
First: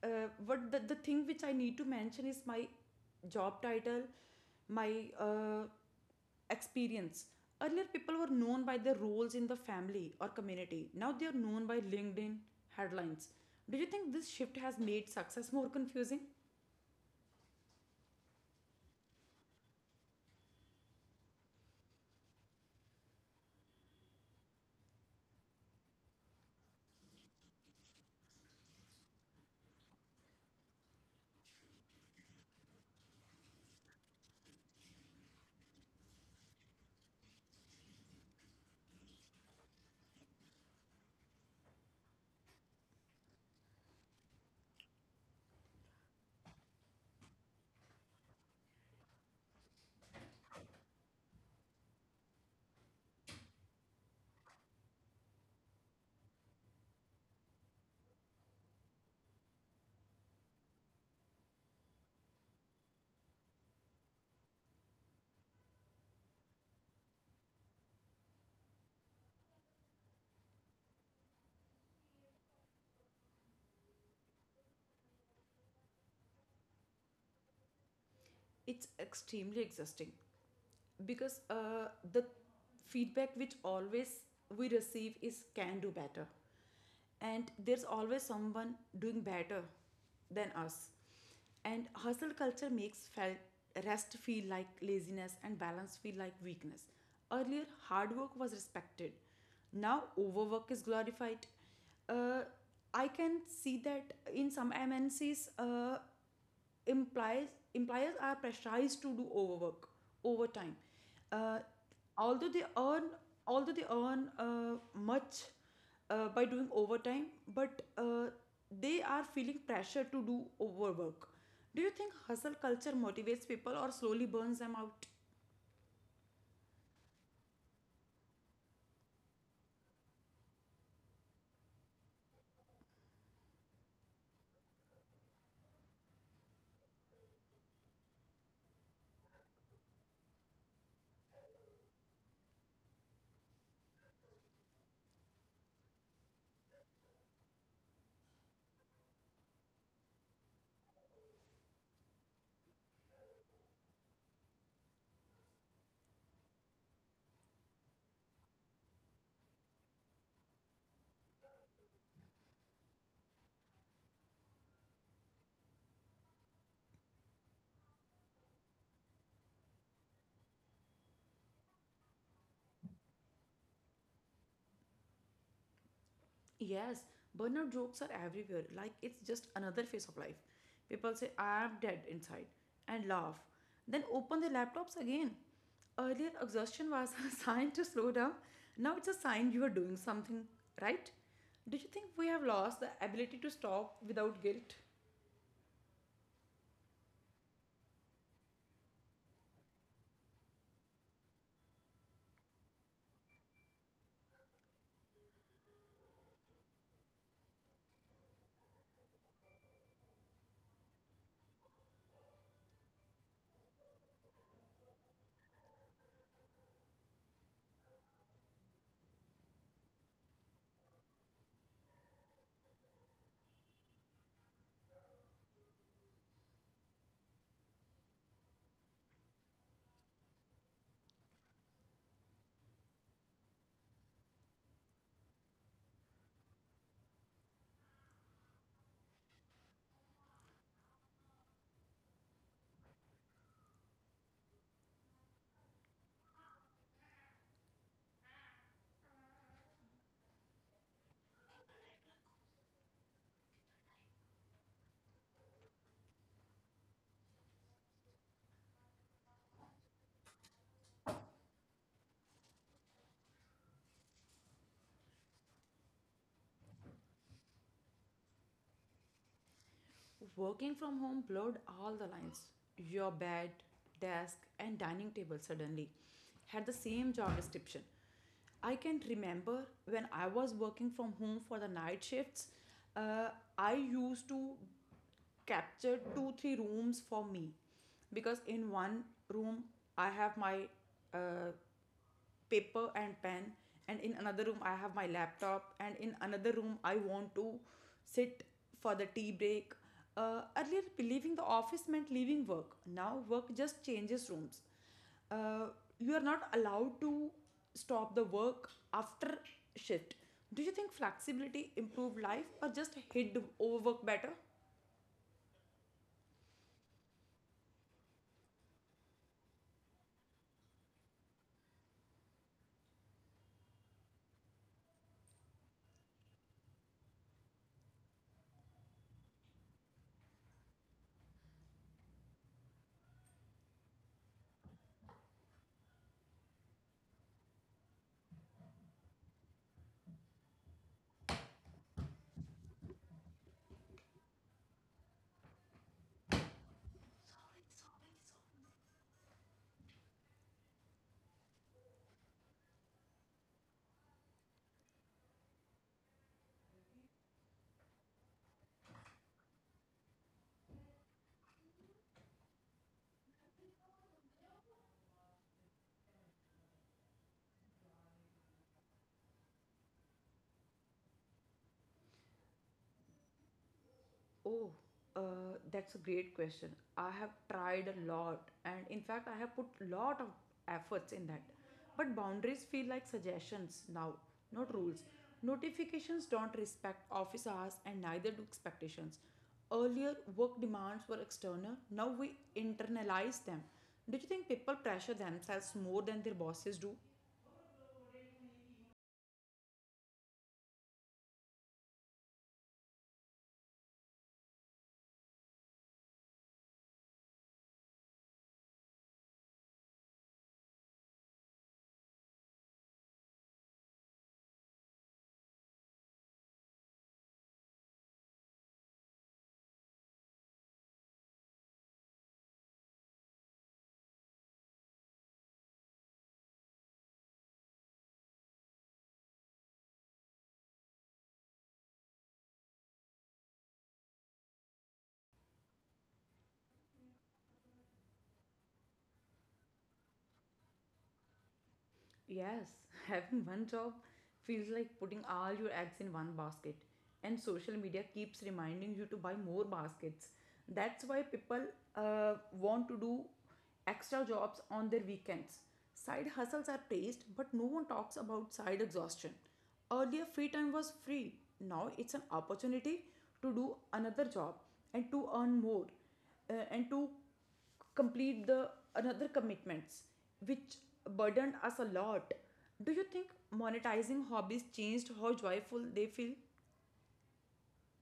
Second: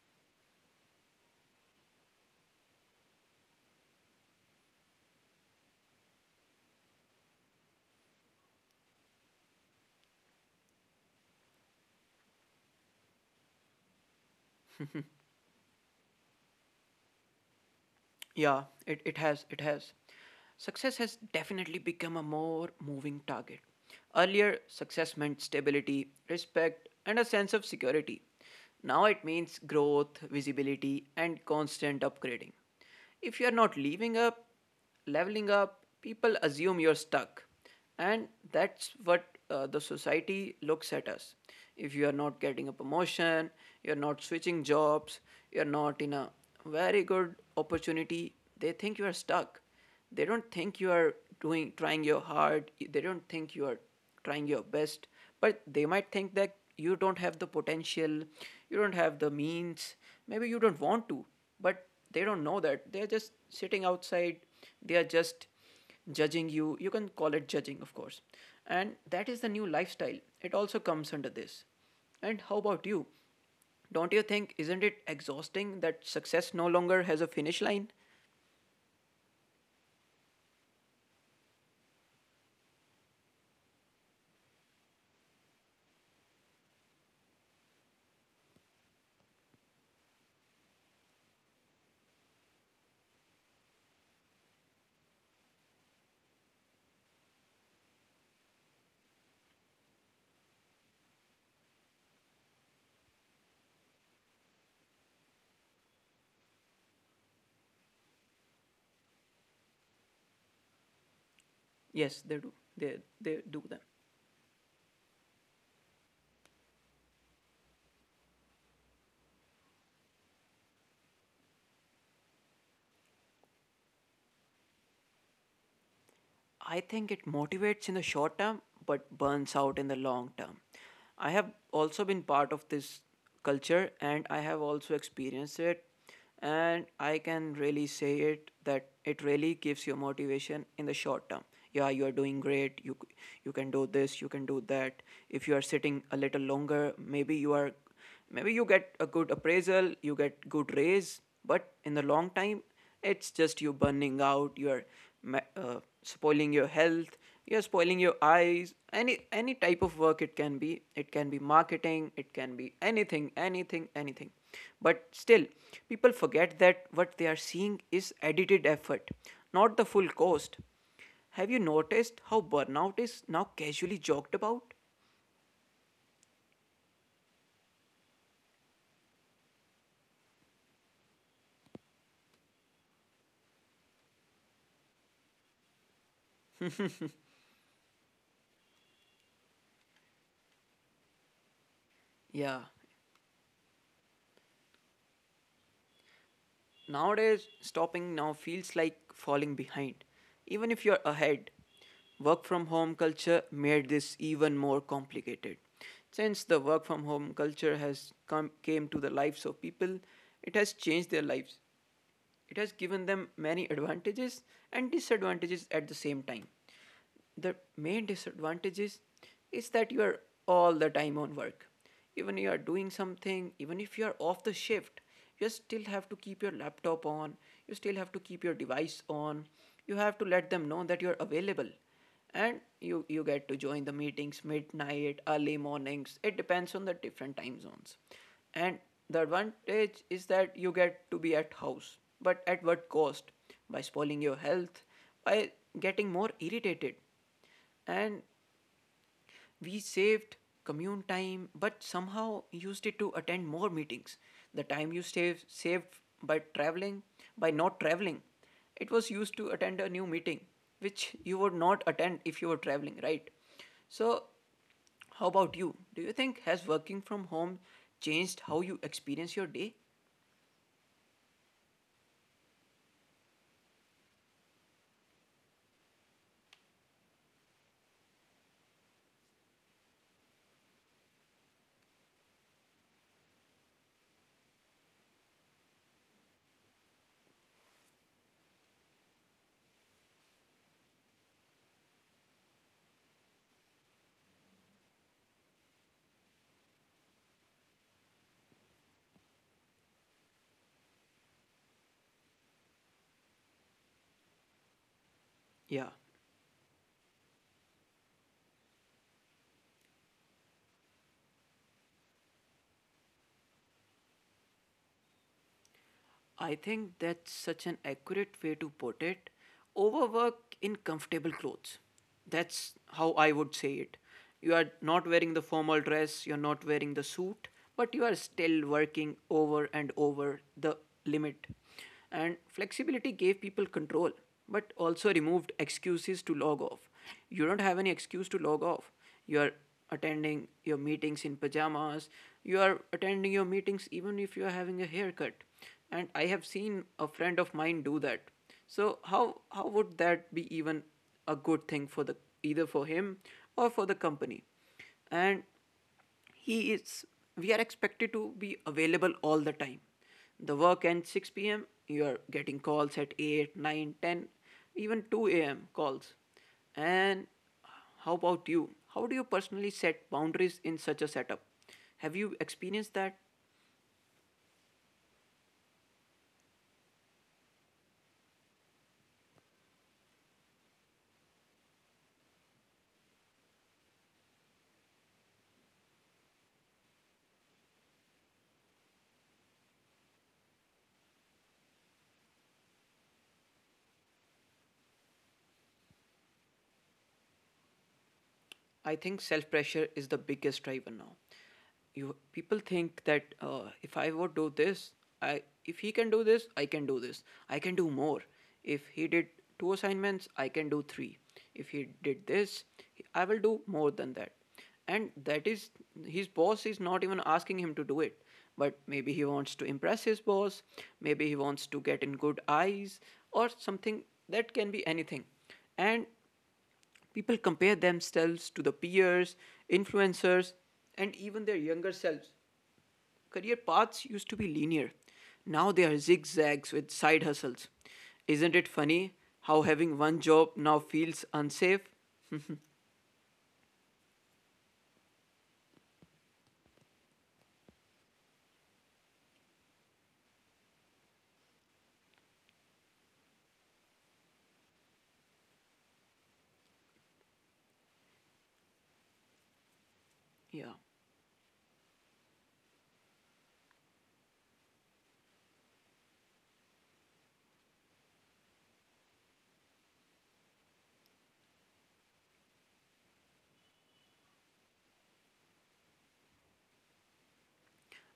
Speaker 2: what the thing which I need to mention is my job title, my uh, experience. Earlier, people were known by their roles in the family or community. Now they are known by LinkedIn headlines. Do you think this shift has made success more confusing?
Speaker 1: Yeah, it has. It has. Success has definitely become a more moving target. Earlier, success meant stability, respect, and a sense of security. Now it means growth, visibility, and constant upgrading. If you are not living up leveling up, people assume you're stuck. And that's what the society looks at us. If you are not getting a promotion, you're not switching jobs, you're not in a very good opportunity, they think you are stuck. They don't think you are doing trying your hard. They don't think you are trying your best, but they might think that you don't have the potential, you don't have the means, maybe you don't want to, but they don't know that they're just sitting outside, they are just judging you. You can call it judging, of course. And that is the new lifestyle, it also comes under this. And how about you, don't you think, isn't it exhausting that success no longer has a finish line?
Speaker 2: It's extremely exhausting because the feedback which always we receive is can do better, and there's always someone doing better than us. And hustle culture makes felt rest feel like laziness and balance feel like weakness. Earlier, hard work was respected, now overwork is glorified. uh, I can see that in some MNCs, implies employers are pressurized to do overwork, overtime. Uh,
Speaker 1: Yes, they do,
Speaker 2: although they
Speaker 1: they
Speaker 2: earn,
Speaker 1: they do that.
Speaker 2: much by doing overtime, but they are feeling pressure to do overwork. Do you think hustle culture motivates people or slowly burns them out?
Speaker 1: I think it motivates in the short term but burns out in the long term. I have also been part of this culture, and I have also experienced it. And I can really say it that it really gives you motivation in the short term. Yeah, you are doing great. You can do this. You can do that. If you are sitting a little longer, maybe you are, maybe you get a good appraisal, you get good raise, but in the long time, it's just you burning out, you're spoiling your health, you're spoiling your eyes. Any type of work it can be. It can be marketing, it can be anything, anything, anything. But still, people forget that what they are seeing is edited effort, not the full cost. Have you noticed how burnout is now casually joked about?
Speaker 2: Yes, burnout jokes are everywhere. Like it's just another phase of life. People say, I am dead inside, and laugh, then open their laptops again. Earlier, exhaustion was *laughs* a sign to slow down. Now it's a sign you are doing something right. Do you think we have
Speaker 1: Yeah.
Speaker 2: lost the ability to stop without guilt?
Speaker 1: Nowadays, stopping now feels like falling behind, even if you're ahead. Work from home culture made this even more complicated. Since the work from home culture has come, came to the lives of people, it has changed their lives. It has given them many advantages and disadvantages at the same time. The main disadvantages is that you are all the time on work. Even you are doing something, even if you are off the shift, you still have to keep your laptop on, you still have to keep your device on, you have to let them know that you are available, and you get to join the meetings midnight, early mornings, it depends on the different time zones. And the advantage is that you get to be at house, but at what cost? By spoiling your health, by getting more irritated. And we saved commune time, but somehow used it to attend more meetings. The time you saved by traveling, by not traveling, it was used to attend a new meeting, which you would not attend if you were traveling, right? So, how about you? Do you think has working from home changed how you experience your day?
Speaker 2: Working from home blurred all the lines. Your bed, desk, and dining table suddenly had the same job description. I can remember when I was working from home for the night shifts, uh, I used to capture two, three rooms for me because in one room I have my uh, paper and pen, and in another room I have my laptop, and in another room I want to sit for the tea break. Uh, earlier, leaving the office meant leaving work. Now work just changes rooms. uh,
Speaker 1: Yeah,
Speaker 2: you are not allowed to stop the work after shift. Do you think flexibility improved life or just hid overwork better?
Speaker 1: I think that's such an accurate way to put it. Overwork in comfortable clothes. That's how I would say it. You are not wearing the formal dress, you're not wearing the suit, but you are still working over and over the limit. And flexibility gave people control, but also removed excuses to log off. You don't have any excuse to log off. You are attending your meetings in pajamas. You are attending your meetings even if you are having a haircut. And I have seen a friend of mine do that. So how would that be even a good thing for the either for him or for the company? And he is we are expected to be available all the time. The work ends 6 p.m., you are getting calls at 8, 9, 10, even 2 a.m. calls. And how about you? How do you personally set boundaries in such a setup? Have you experienced that?
Speaker 2: Oh, that's a great question. I have tried a lot, and in fact, I have put lot of efforts in that. But boundaries feel like suggestions now, not rules. Notifications don't respect office hours, and neither do expectations. Earlier, work demands were external. Now we internalize them. Do you think people pressure themselves more than their bosses do?
Speaker 1: I think self pressure is the biggest driver now. You people think that if I would do this, I if he can do this, I can do this. I can do more. If he did two assignments, I can do three. If he did this, I will do more than that. And that is his boss is not even asking him to do it. But maybe he wants to impress his boss, maybe he wants to get in good eyes or something, that can be anything. And people compare themselves to the peers, influencers, and even their younger selves. Career paths used to be linear. Now they are zigzags with side hustles. Isn't it funny how having one job now feels unsafe?
Speaker 2: Yes, *laughs* having one job feels like putting all your eggs in one basket, and social media keeps reminding you to buy more baskets. That's why people want to do extra jobs on their weekends. Side hustles are praised, but no one talks about side exhaustion. Earlier, free
Speaker 1: Yeah.
Speaker 2: time was free. Now it's an opportunity to do another job and to earn more, and to complete the another commitments which burdened us a lot. Do you think monetizing hobbies changed how joyful they feel?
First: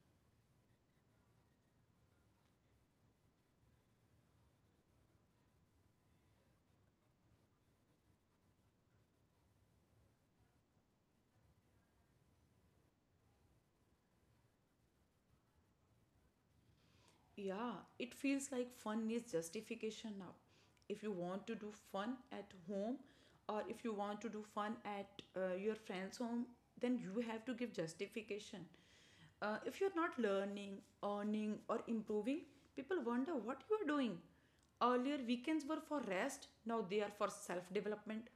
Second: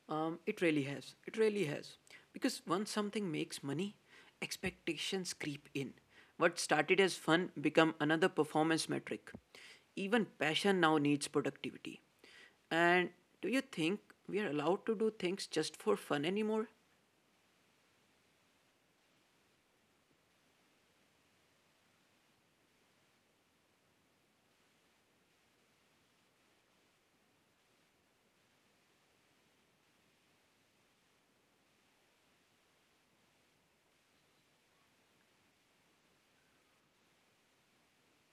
Speaker 1: It really has. It really has. Because once something makes money, expectations creep in. What started as fun become another performance metric. Even passion now needs productivity. And do you think we are allowed to do things just for fun anymore?
Speaker 2: Yeah, it feels like fun needs justification now. If you want to do fun at home, or if you want to do fun at your friend's home, then you have to give justification. If you're not learning, earning, or improving, people wonder what you are doing. Earlier, weekends were for rest, now they are for self development.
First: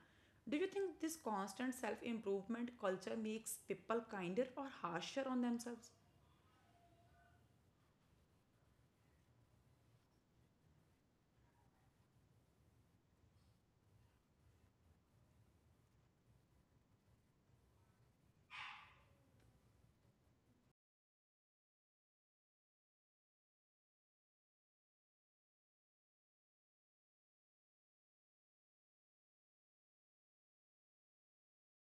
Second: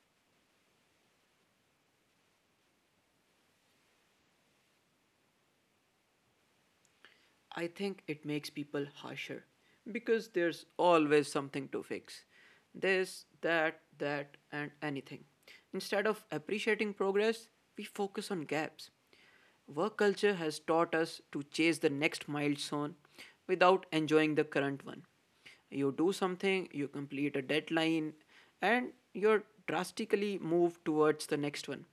Speaker 2: Do you think this constant self improvement culture makes people kinder or harsher on themselves?
Speaker 1: I think it makes people harsher because there's always something to fix. This, that, that, and anything. Instead of appreciating progress, we focus on gaps. Work culture has taught us to chase the next milestone without enjoying the current one. You do something, you complete a deadline, and you're drastically moved towards the next one.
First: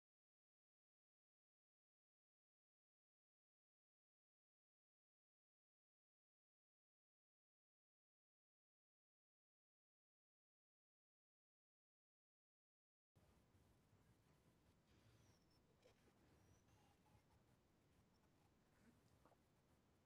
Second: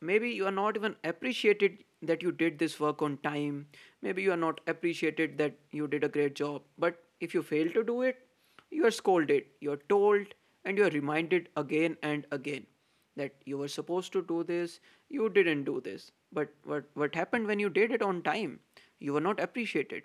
Speaker 1: Maybe you are not even appreciated that you did this work on time, maybe you are not appreciated that you did a great job. But if you fail to do it, you are scolded, you are told, and you are reminded again and again that you were supposed to do this, you didn't do this. But what happened when you did it on time? You were not appreciated.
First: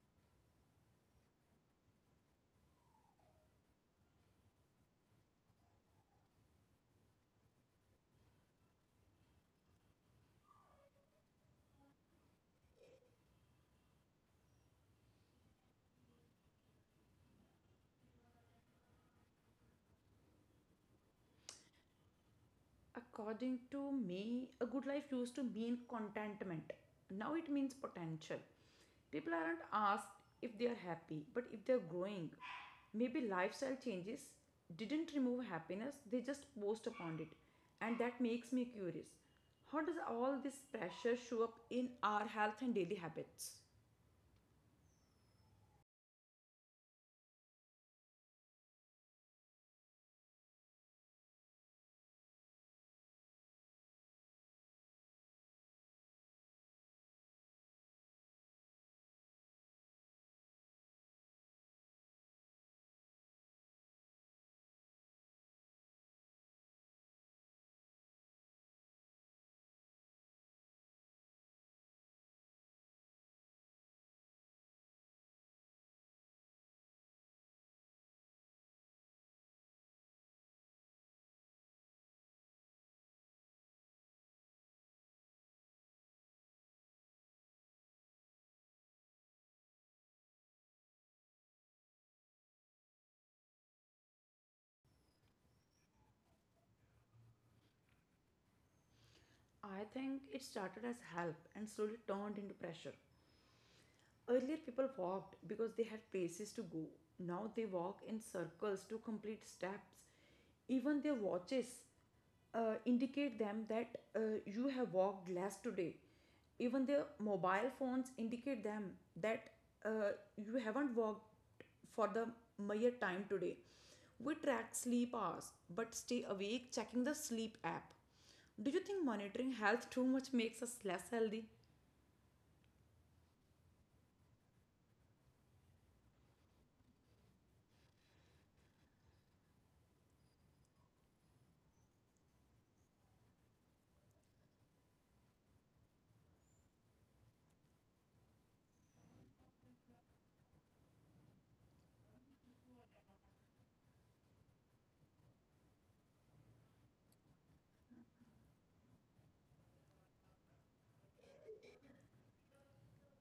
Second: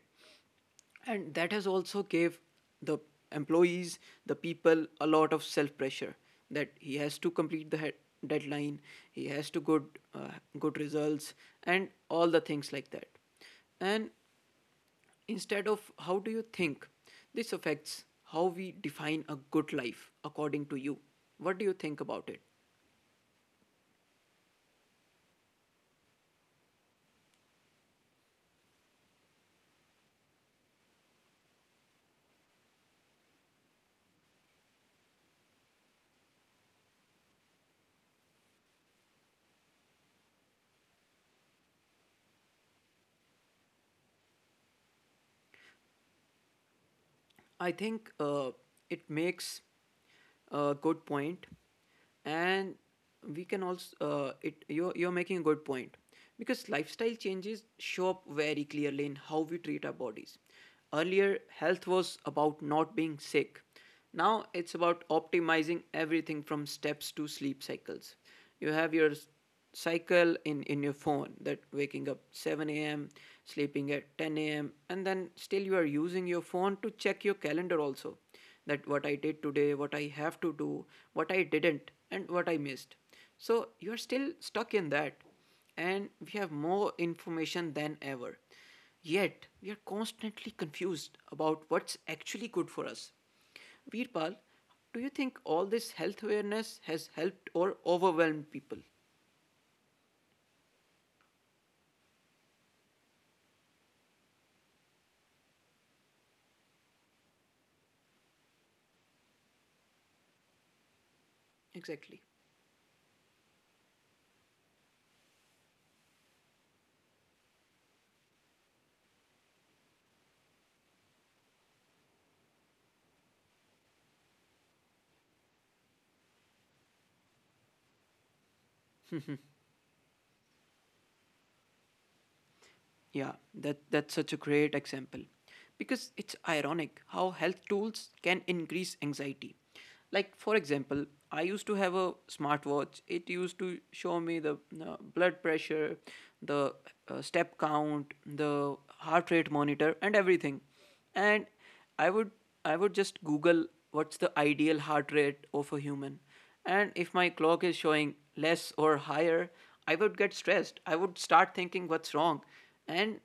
Speaker 1: And that has also gave the employees, the people, a lot of self pressure that he has to complete the head deadline, he has to good uh, good results and all the things like that. And instead of how do you think this affects how we define a good life according to you, what do you think about it?
Speaker 2: According to me, a good life used to mean contentment. Now it means potential. People aren't asked if they are happy, but if they are growing. Maybe lifestyle changes didn't remove happiness, they just post upon it. And that makes me curious. How does all this pressure show up in our health and daily habits?
Speaker 1: I think it makes a good point, and we can also it you're making a good point because lifestyle changes show up very clearly in how we treat our bodies. Earlier, health was about not being sick, now it's about optimizing everything from steps to sleep cycles. You have your cycle in your phone, that waking up 7 a.m., sleeping at 10 a.m., and then still you are using your phone to check your calendar also, that what I did today, what I have to do, what I didn't, and what I missed. So you're still stuck in that, and we have more information than ever. Yet, we are constantly confused about what's actually good for us. Veerpal, do you think all this health awareness has helped or overwhelmed people?
Speaker 2: I think it started as help and slowly turned into pressure. Earlier, people walked because they had places to go. Now they walk in circles to complete steps. Even their watches
Speaker 1: Exactly.
Speaker 2: indicate them that uh, you have walked less today. Even their mobile phones indicate them that uh, you haven't walked for the mere time today. We track sleep hours but stay awake checking the sleep app. Do you think monitoring health too much makes us less healthy?
Speaker 1: Yeah, that's such a great example. Because it's ironic how health tools can increase anxiety. Like for example, I used to have a smartwatch. It used to show me the blood pressure, the step count, the heart rate monitor and everything. And I would I would just google what's the ideal heart rate of a human. And if my clock is showing less or higher, I would get stressed. I would start thinking what's wrong. And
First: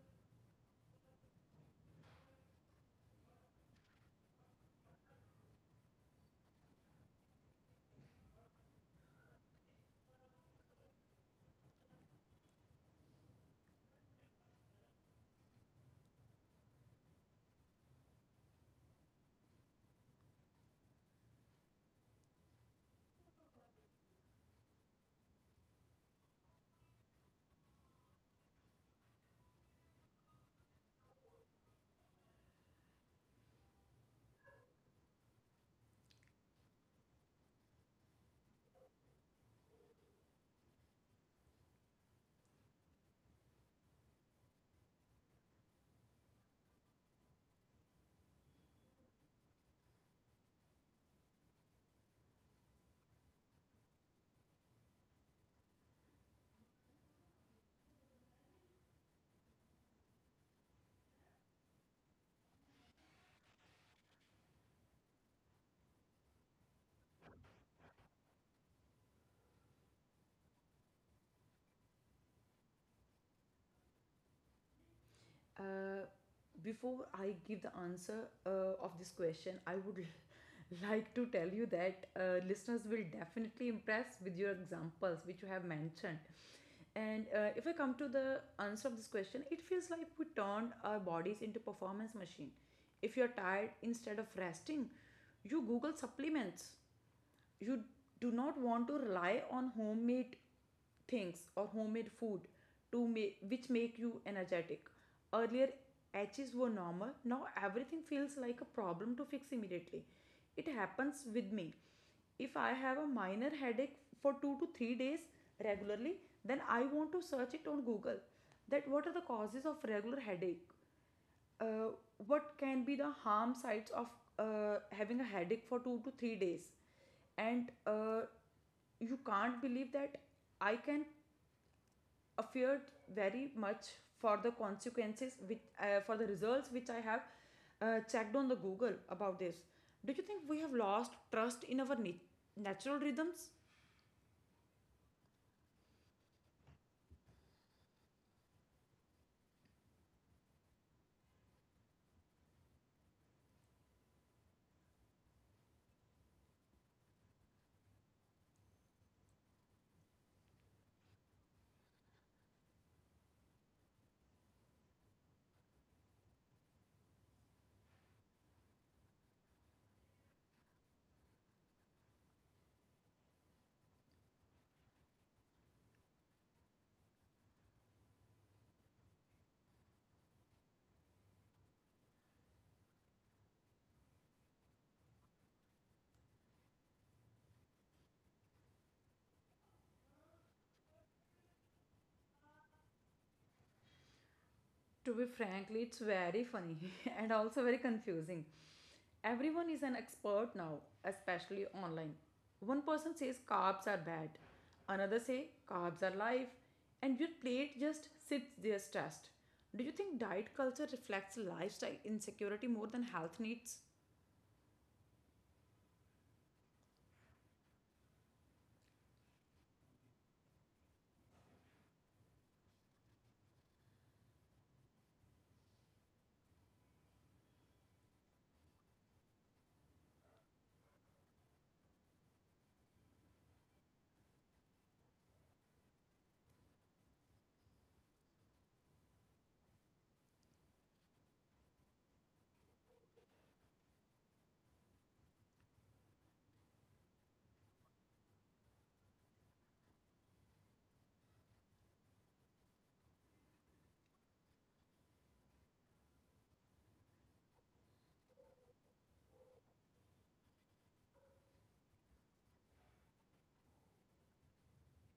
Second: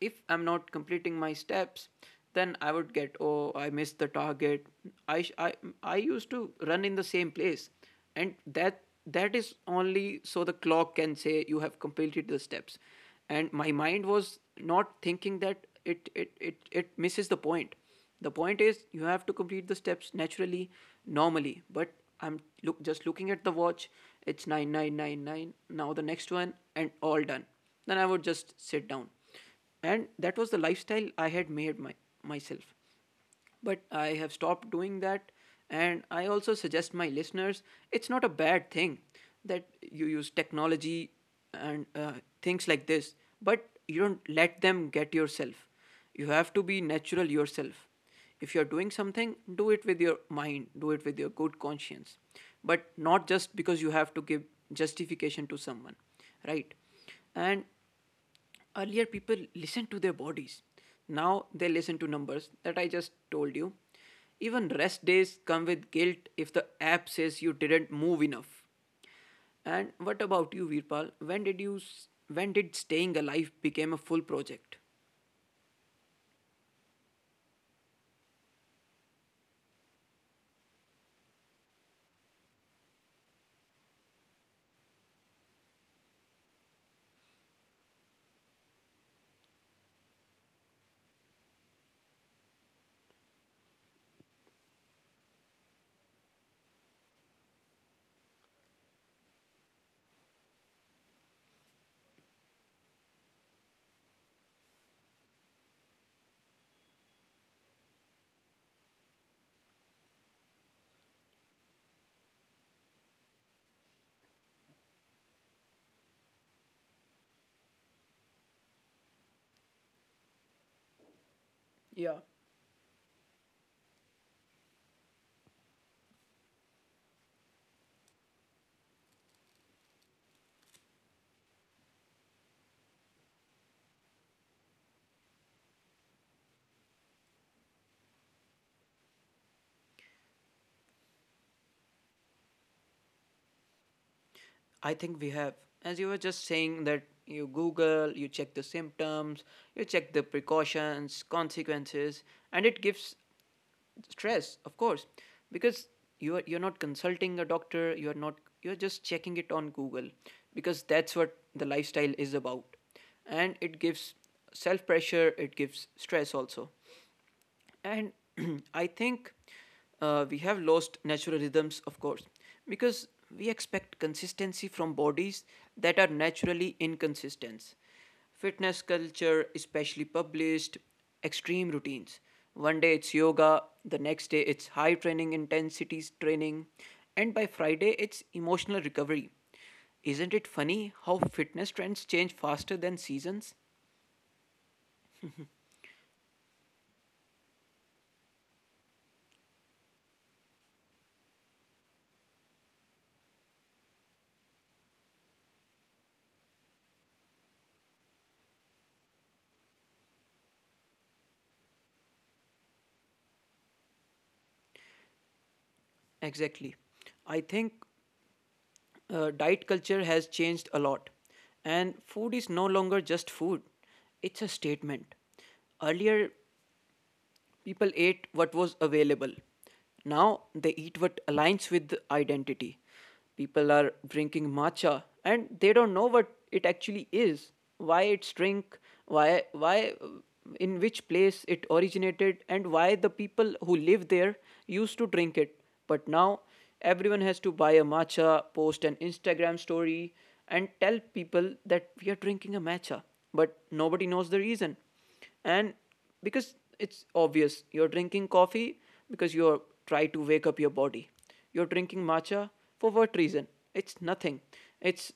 Speaker 1: if I'm not completing my steps, then I would get, oh, I missed the target. I, sh- I, I used to run in the same place. And that that is only so the clock can say you have completed the steps. And my mind was not thinking that it misses the point. The point is you have to complete the steps naturally, normally. But I'm look just looking at the watch, it's 9,999, now the next one and all done, then I would just sit down. And that was the lifestyle I had made my, myself. But I have stopped doing that. And I also suggest my listeners, it's not a bad thing that you use technology and things like this, but you don't let them get yourself. You have to be natural yourself. If you're doing something, do it with your mind, do it with your good conscience, but not just because you have to give justification to someone, right? And earlier, people listened to their bodies. Now, they listen to numbers that I just told you. Even rest days come with guilt if the app says you didn't move enough. And what about you, Virpal? When did staying alive became a full project?
Speaker 2: Uh, before I give the answer of this question, I would *laughs* like to tell you that listeners will definitely impress with your examples which you have mentioned. And if I come to the answer of this question, it feels like we turned our bodies into performance machine. If you're tired, instead of resting, you Google supplements. You do not want to rely on homemade things or homemade food to make which make you energetic. Earlier, edges were normal. Now everything feels like a problem to fix immediately. It happens with me. If I have a minor headache for 2 to 3 days regularly, then I want to search it on Google, that what are the causes of regular headache. Uh,
Speaker 1: Yeah,
Speaker 2: what can be the harm sides of having a headache for 2 to 3 days? And you can't believe that I can fear very much for the consequences which for the results which I have checked on the Google about this. Do you think we have lost trust in our natural rhythms?
Speaker 1: I think we have. As you were just saying, that you Google, you check the symptoms, you check the precautions, consequences, and it gives stress, of course, because you're not consulting a doctor, you're not you're just checking it on Google because that's what the lifestyle is about. And it gives self pressure, it gives stress also. And *clears throat* I think we have lost natural rhythms, of course, because we expect consistency from bodies that are naturally inconsistent. Fitness culture, especially published, extreme routines. One day it's yoga, the next day it's high training intensities training, and by Friday it's emotional recovery. Isn't it funny how fitness trends change faster than seasons?
Speaker 2: To be frankly, it's very funny *laughs* and also very confusing. Everyone is an expert now, especially online. One person says carbs are bad, another say carbs are life, and your plate just sits there stressed. Do you think diet culture reflects lifestyle insecurity more than health needs?
Speaker 1: Exactly. I think diet culture has changed a lot, and food is no longer just food, it's a statement. Earlier, people ate what was available. Now they eat what aligns with identity. People are drinking matcha and they don't know what it actually is, why it's drink, why in which place it originated and why the people who live there used to drink it. But now everyone has to buy a matcha, post an Instagram story and tell people that we are drinking a matcha, but nobody knows the reason. And because it's obvious, you're drinking coffee because you're try to wake up your body. You're drinking matcha for what reason? It's nothing. It's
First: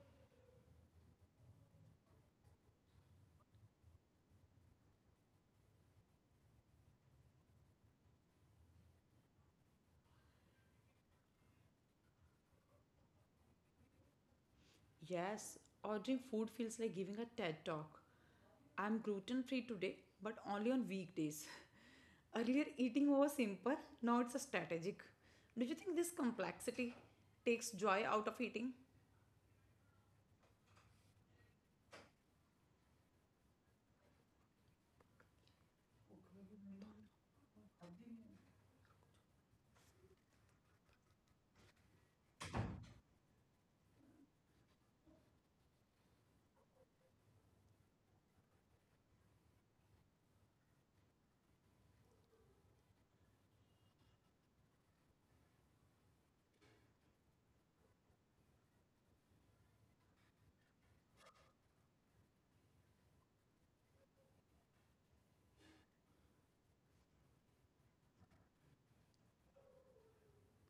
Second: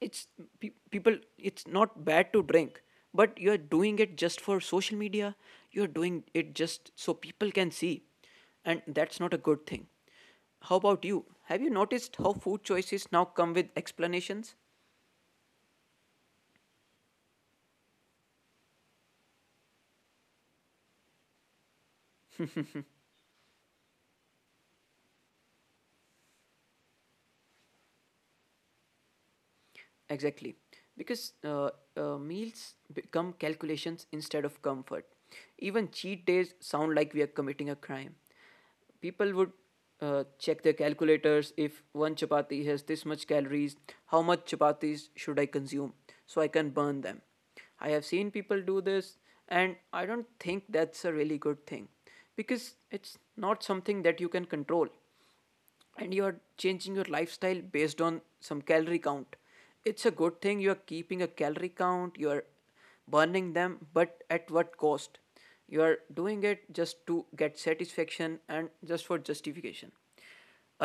Speaker 1: it's People, it's not bad to drink, but you're doing it just for social media, you're doing it just so people can see, and that's not a good thing. How about you? Have you noticed how food choices now come with explanations?
Speaker 2: Yes, ordering food feels like giving a TED talk. I'm gluten free today, but only on weekdays. *laughs* Earlier, eating was simple, now it's a strategic. Do you think this complexity takes joy out of eating?
Speaker 1: Exactly. Because meals become calculations instead of comfort. Even cheat days sound like we are committing a crime. People would check their calculators, if one chapati has this much calories, how much chapatis should I consume so I can burn them. I have seen people do this, and I don't think that's a really good thing because it's not something that you can control, and you are changing your lifestyle based on some calorie count. It's a good thing you are keeping a calorie count, you are burning them, but at what cost? You are doing it just to get satisfaction and just for justification.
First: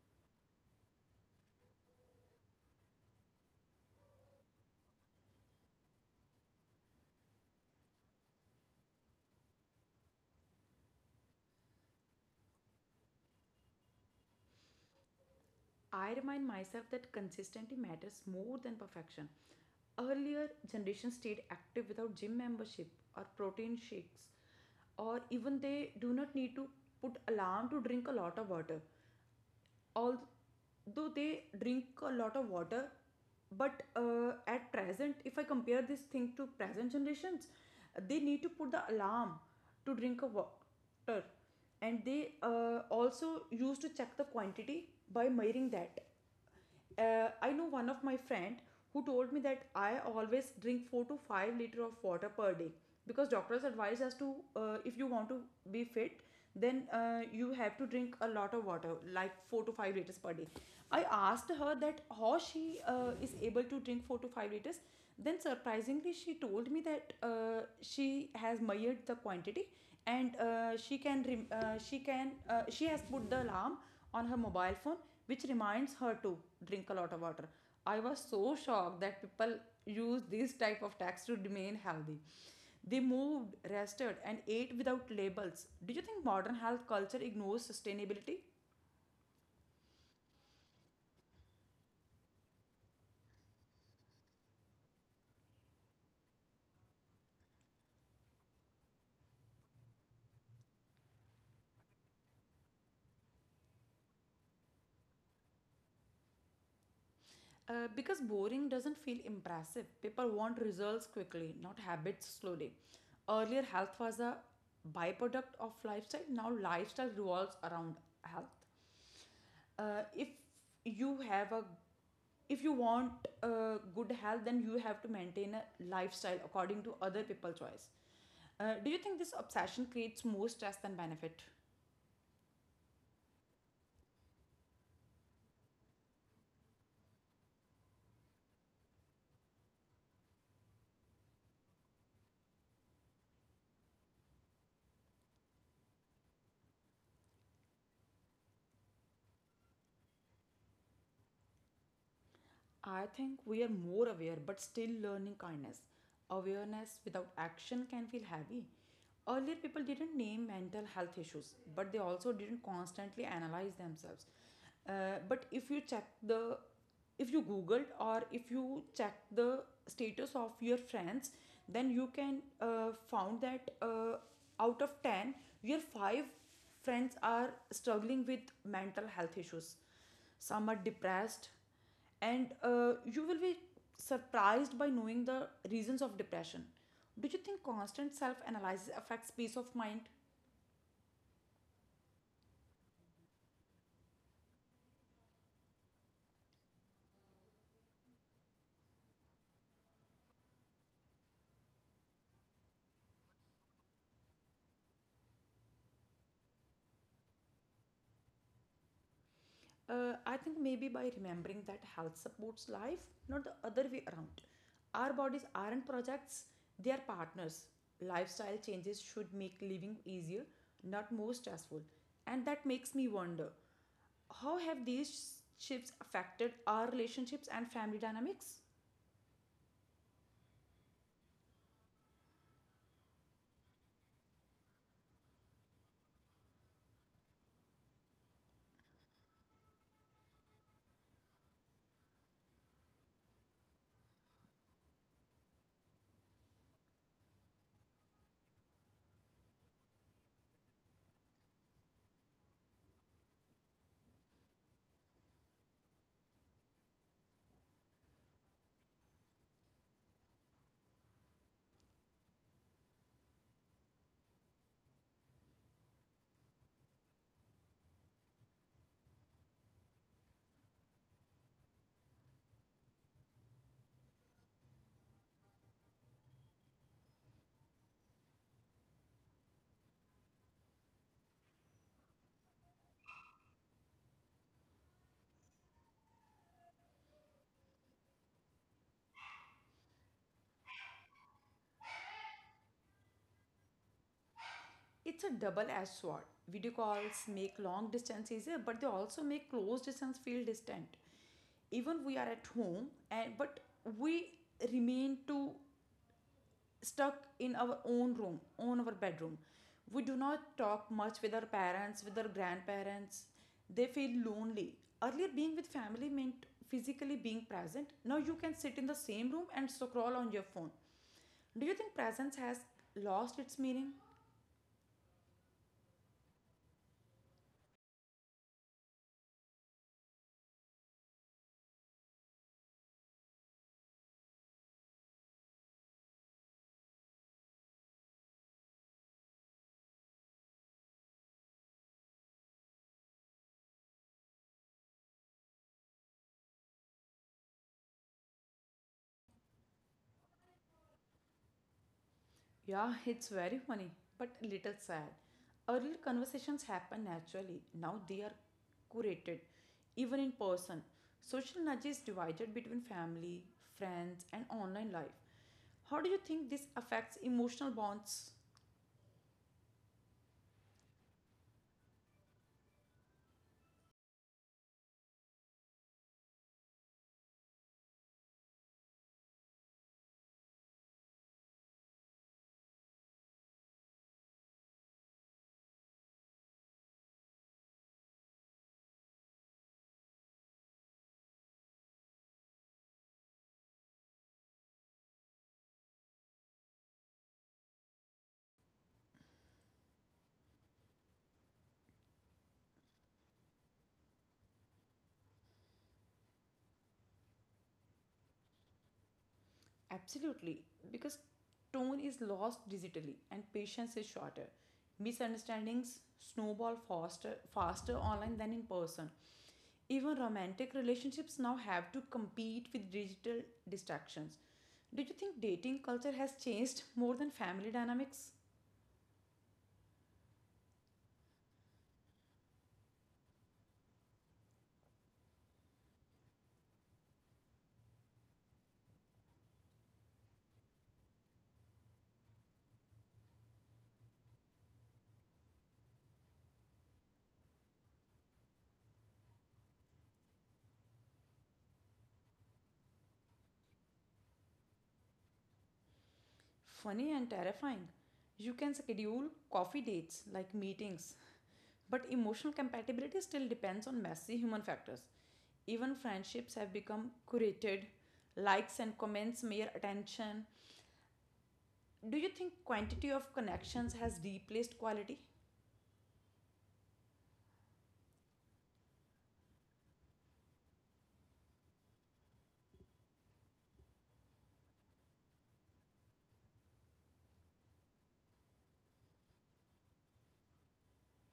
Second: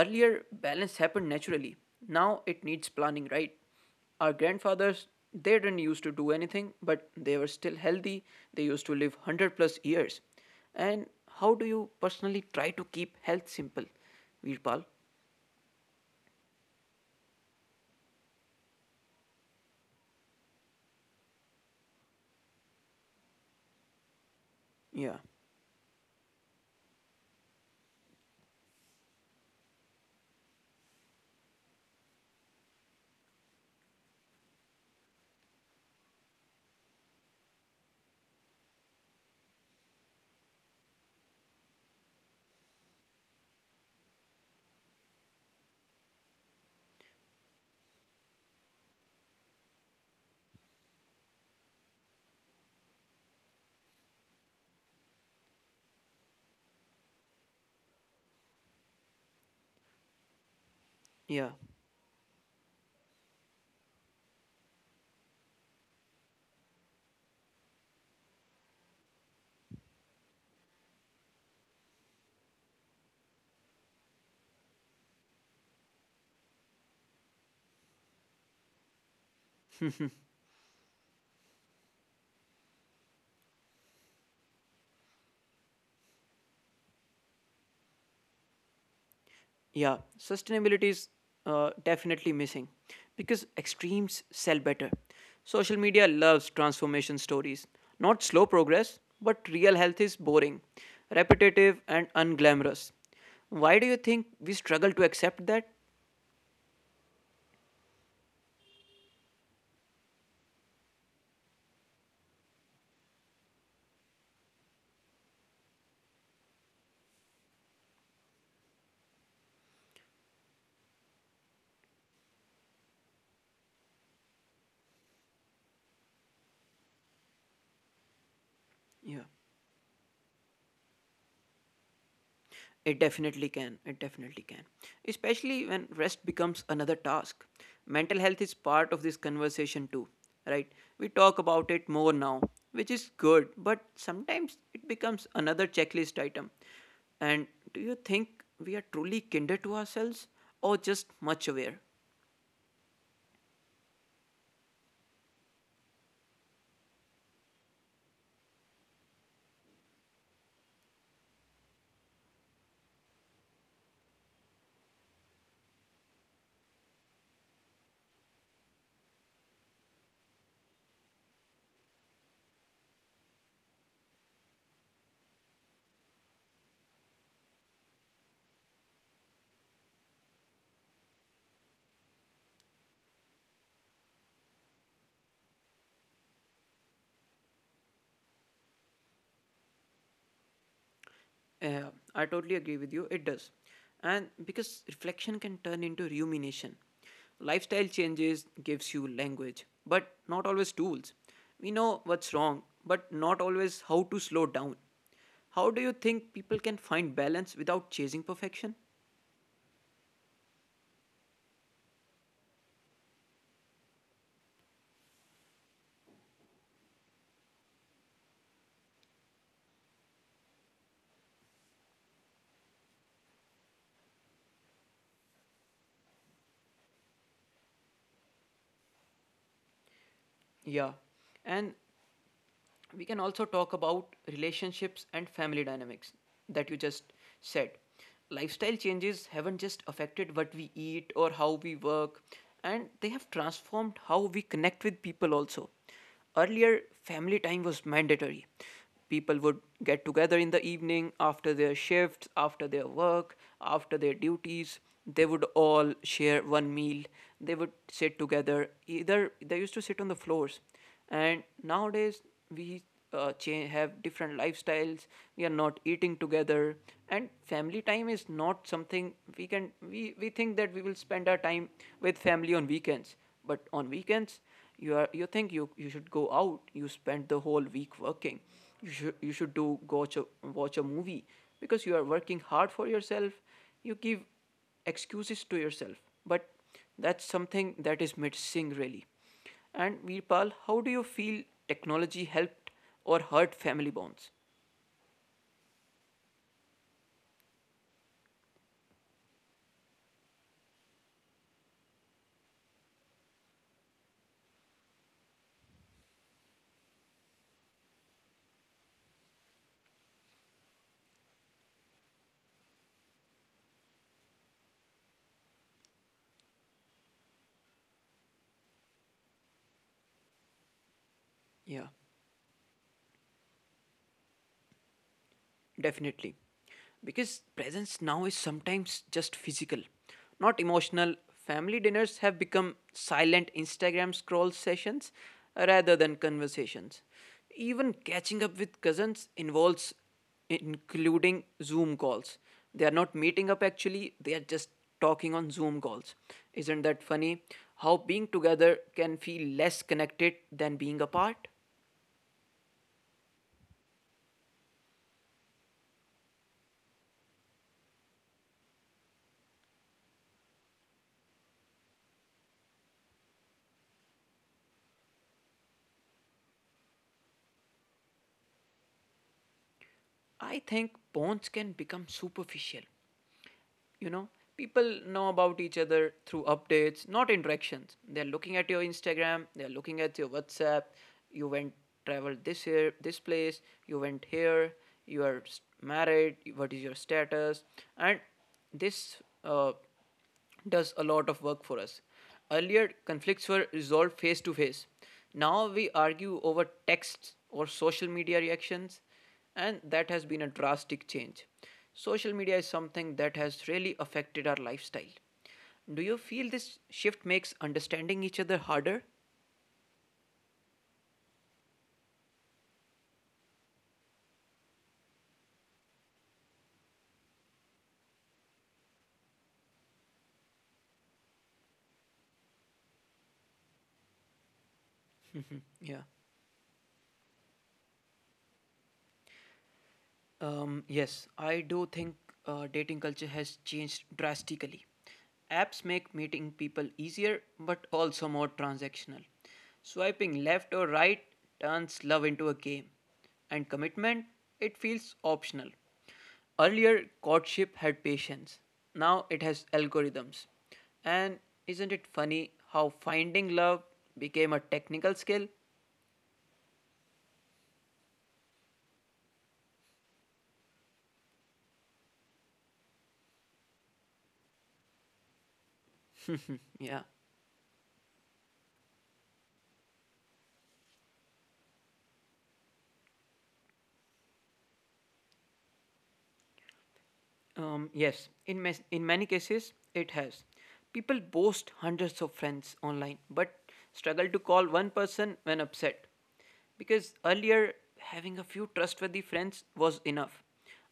Speaker 1: Earlier, balance happened naturally, now it needs planning, right? Our grandfathers, they didn't used to do anything but they were still healthy. They used to live 100 plus years. And how do you personally try to keep health simple, Virpal?
Speaker 2: I remind myself that consistency matters more than perfection. Earlier, generations stayed active without gym membership or protein shakes,
Speaker 1: Yeah,
Speaker 2: or even they do not need to put alarm to drink a lot of water. Although they drink a lot of water, but at present, if I compare this thing to present generations, they need to put the alarm to drink a water. And they also used to check the quantity by measuring that. I know one of my friend who told me that I always drink 4 to 5 liter of water per day, because doctors advise us to, if you want to be fit, then you have to drink a lot of water, like 4 to 5 liters per day. I asked
Speaker 1: yeah,
Speaker 2: her that how she is able to drink 4 to 5 liters. Then surprisingly she told me that she has measured the quantity, and she can she can she has put the alarm on her mobile phone, which reminds her to drink a lot of water. I was so shocked that people use these type of tags to remain healthy. They moved, rested, and ate without labels. Do you think modern health culture ignores sustainability?
Speaker 1: yeah. Sustainability is definitely missing because extremes sell better. Social media loves transformation stories, not slow progress, but real health is boring, repetitive, and unglamorous. Why do you think we struggle to accept that?
Speaker 2: Because boring doesn't feel impressive. People want results quickly, not habits slowly. Earlier, health was a byproduct of lifestyle. Now lifestyle revolves around health. If you have a, if you want good health, then you have to maintain a lifestyle according to other people's choice. Do you think this
Speaker 1: Yeah.
Speaker 2: obsession creates more stress than benefit?
Speaker 1: It definitely can. It definitely can. Especially when rest becomes another task. Mental health is part of this conversation too, right? We talk about it more now, which is good, but sometimes it becomes another checklist item. And do you think we are truly kinder to ourselves or just much aware?
Speaker 2: I think we are more aware but still learning kindness. Awareness without action can feel heavy. Earlier, people didn't name mental health issues, but they also didn't constantly analyze themselves. But if you check the, if you googled or if you check the status of your friends, then you can found that out of 10, your five friends are struggling with mental health issues. Some are depressed, and you will be surprised by knowing the reasons of depression. Do you think constant self analysis affects peace of mind?
Speaker 1: Yeah, I totally agree with you. It does. And because reflection can turn into rumination. Lifestyle changes gives you language, but not always tools. We know what's wrong, but not always how to slow down. How do you think people can find balance without chasing perfection?
Speaker 2: I think maybe by remembering that health supports life, not the other way around. Our bodies aren't projects, they are partners. Lifestyle changes should make living easier, not more stressful. And that makes me wonder, how have these shifts affected our relationships and family dynamics?
Speaker 1: Yeah. And we can also talk about relationships and family dynamics that you just said. Lifestyle changes haven't just affected what we eat or how we work, and they have transformed how we connect with people also. Earlier, family time was mandatory. People would get together in the evening after their shifts, after their work, after their duties. They would all share one meal. They would sit together. Either they used to sit on the floors, and nowadays we change, have different lifestyles. We are not eating together, and family time is not something we we think that we will spend our time with family on weekends. But on weekends you think you should go out. You spend the whole week working, you should do go watch watch a movie because you are working hard for yourself. You give excuses to yourself, but that's something that is missing really. And Veerpal, how do you feel technology helped or hurt family bonds?
Speaker 2: It's a double edged sword. Video calls make long distance easier, but they also make close distance feel distant. Even we are at home, and but we remain to stuck in our own room, on our bedroom. We do not talk much with our parents, with our grandparents. They feel lonely. Earlier, being with family meant physically being present. Now you can sit in the same room and scroll on your phone. Do you think
Speaker 1: Yeah.
Speaker 2: presence has lost its meaning?
Speaker 1: Definitely. Because presence now is sometimes just physical, not emotional. Family dinners have become silent Instagram scroll sessions rather than conversations. Even catching up with cousins involves including Zoom calls. They are not meeting up actually, they are just talking on Zoom calls. Isn't that funny? How being together can feel less connected than being apart?
Speaker 2: Yeah, it's very funny, but a little sad. Earlier, conversations happen naturally, now they are curated, even in person. Social nudge is divided between family, friends, and online life. How do you think this affects emotional bonds?
Speaker 1: I think bonds can become superficial, you know people know about each other through updates, not interactions. They're looking at your Instagram, they're looking at your WhatsApp. You went, traveled this, here, this place, you went here, you are married, what is your status? And this uh, does a lot of work for us. Earlier, conflicts were resolved face to face. Now we argue over texts or social media reactions, and that has been a drastic change. Social media is something that has really affected our lifestyle. Do you feel this shift makes understanding each other harder?
Speaker 2: Absolutely, because tone is lost digitally and patience is shorter. Misunderstandings snowball faster online than in person. Even romantic relationships now have to compete with digital distractions. Do you think dating culture
Speaker 1: Yeah.
Speaker 2: has changed more than family dynamics?
Speaker 1: Yes, I do think dating culture has changed drastically. Apps make meeting people easier but also more transactional. Swiping left or right turns love into a game, and commitment, it feels optional. Earlier, courtship had patience, now it has algorithms. And isn't it funny how finding love became a technical skill?
Speaker 2: Funny and terrifying. You can schedule coffee dates like meetings. But emotional compatibility still depends on messy human factors. Even friendships have become
Speaker 1: Yeah.
Speaker 2: curated, likes and comments mere attention. Do you think quantity of connections has replaced quality?
Speaker 1: Yes, in many cases, it has. People boast hundreds of friends online but struggle to call one person when upset. Because earlier, having a few trustworthy friends was enough.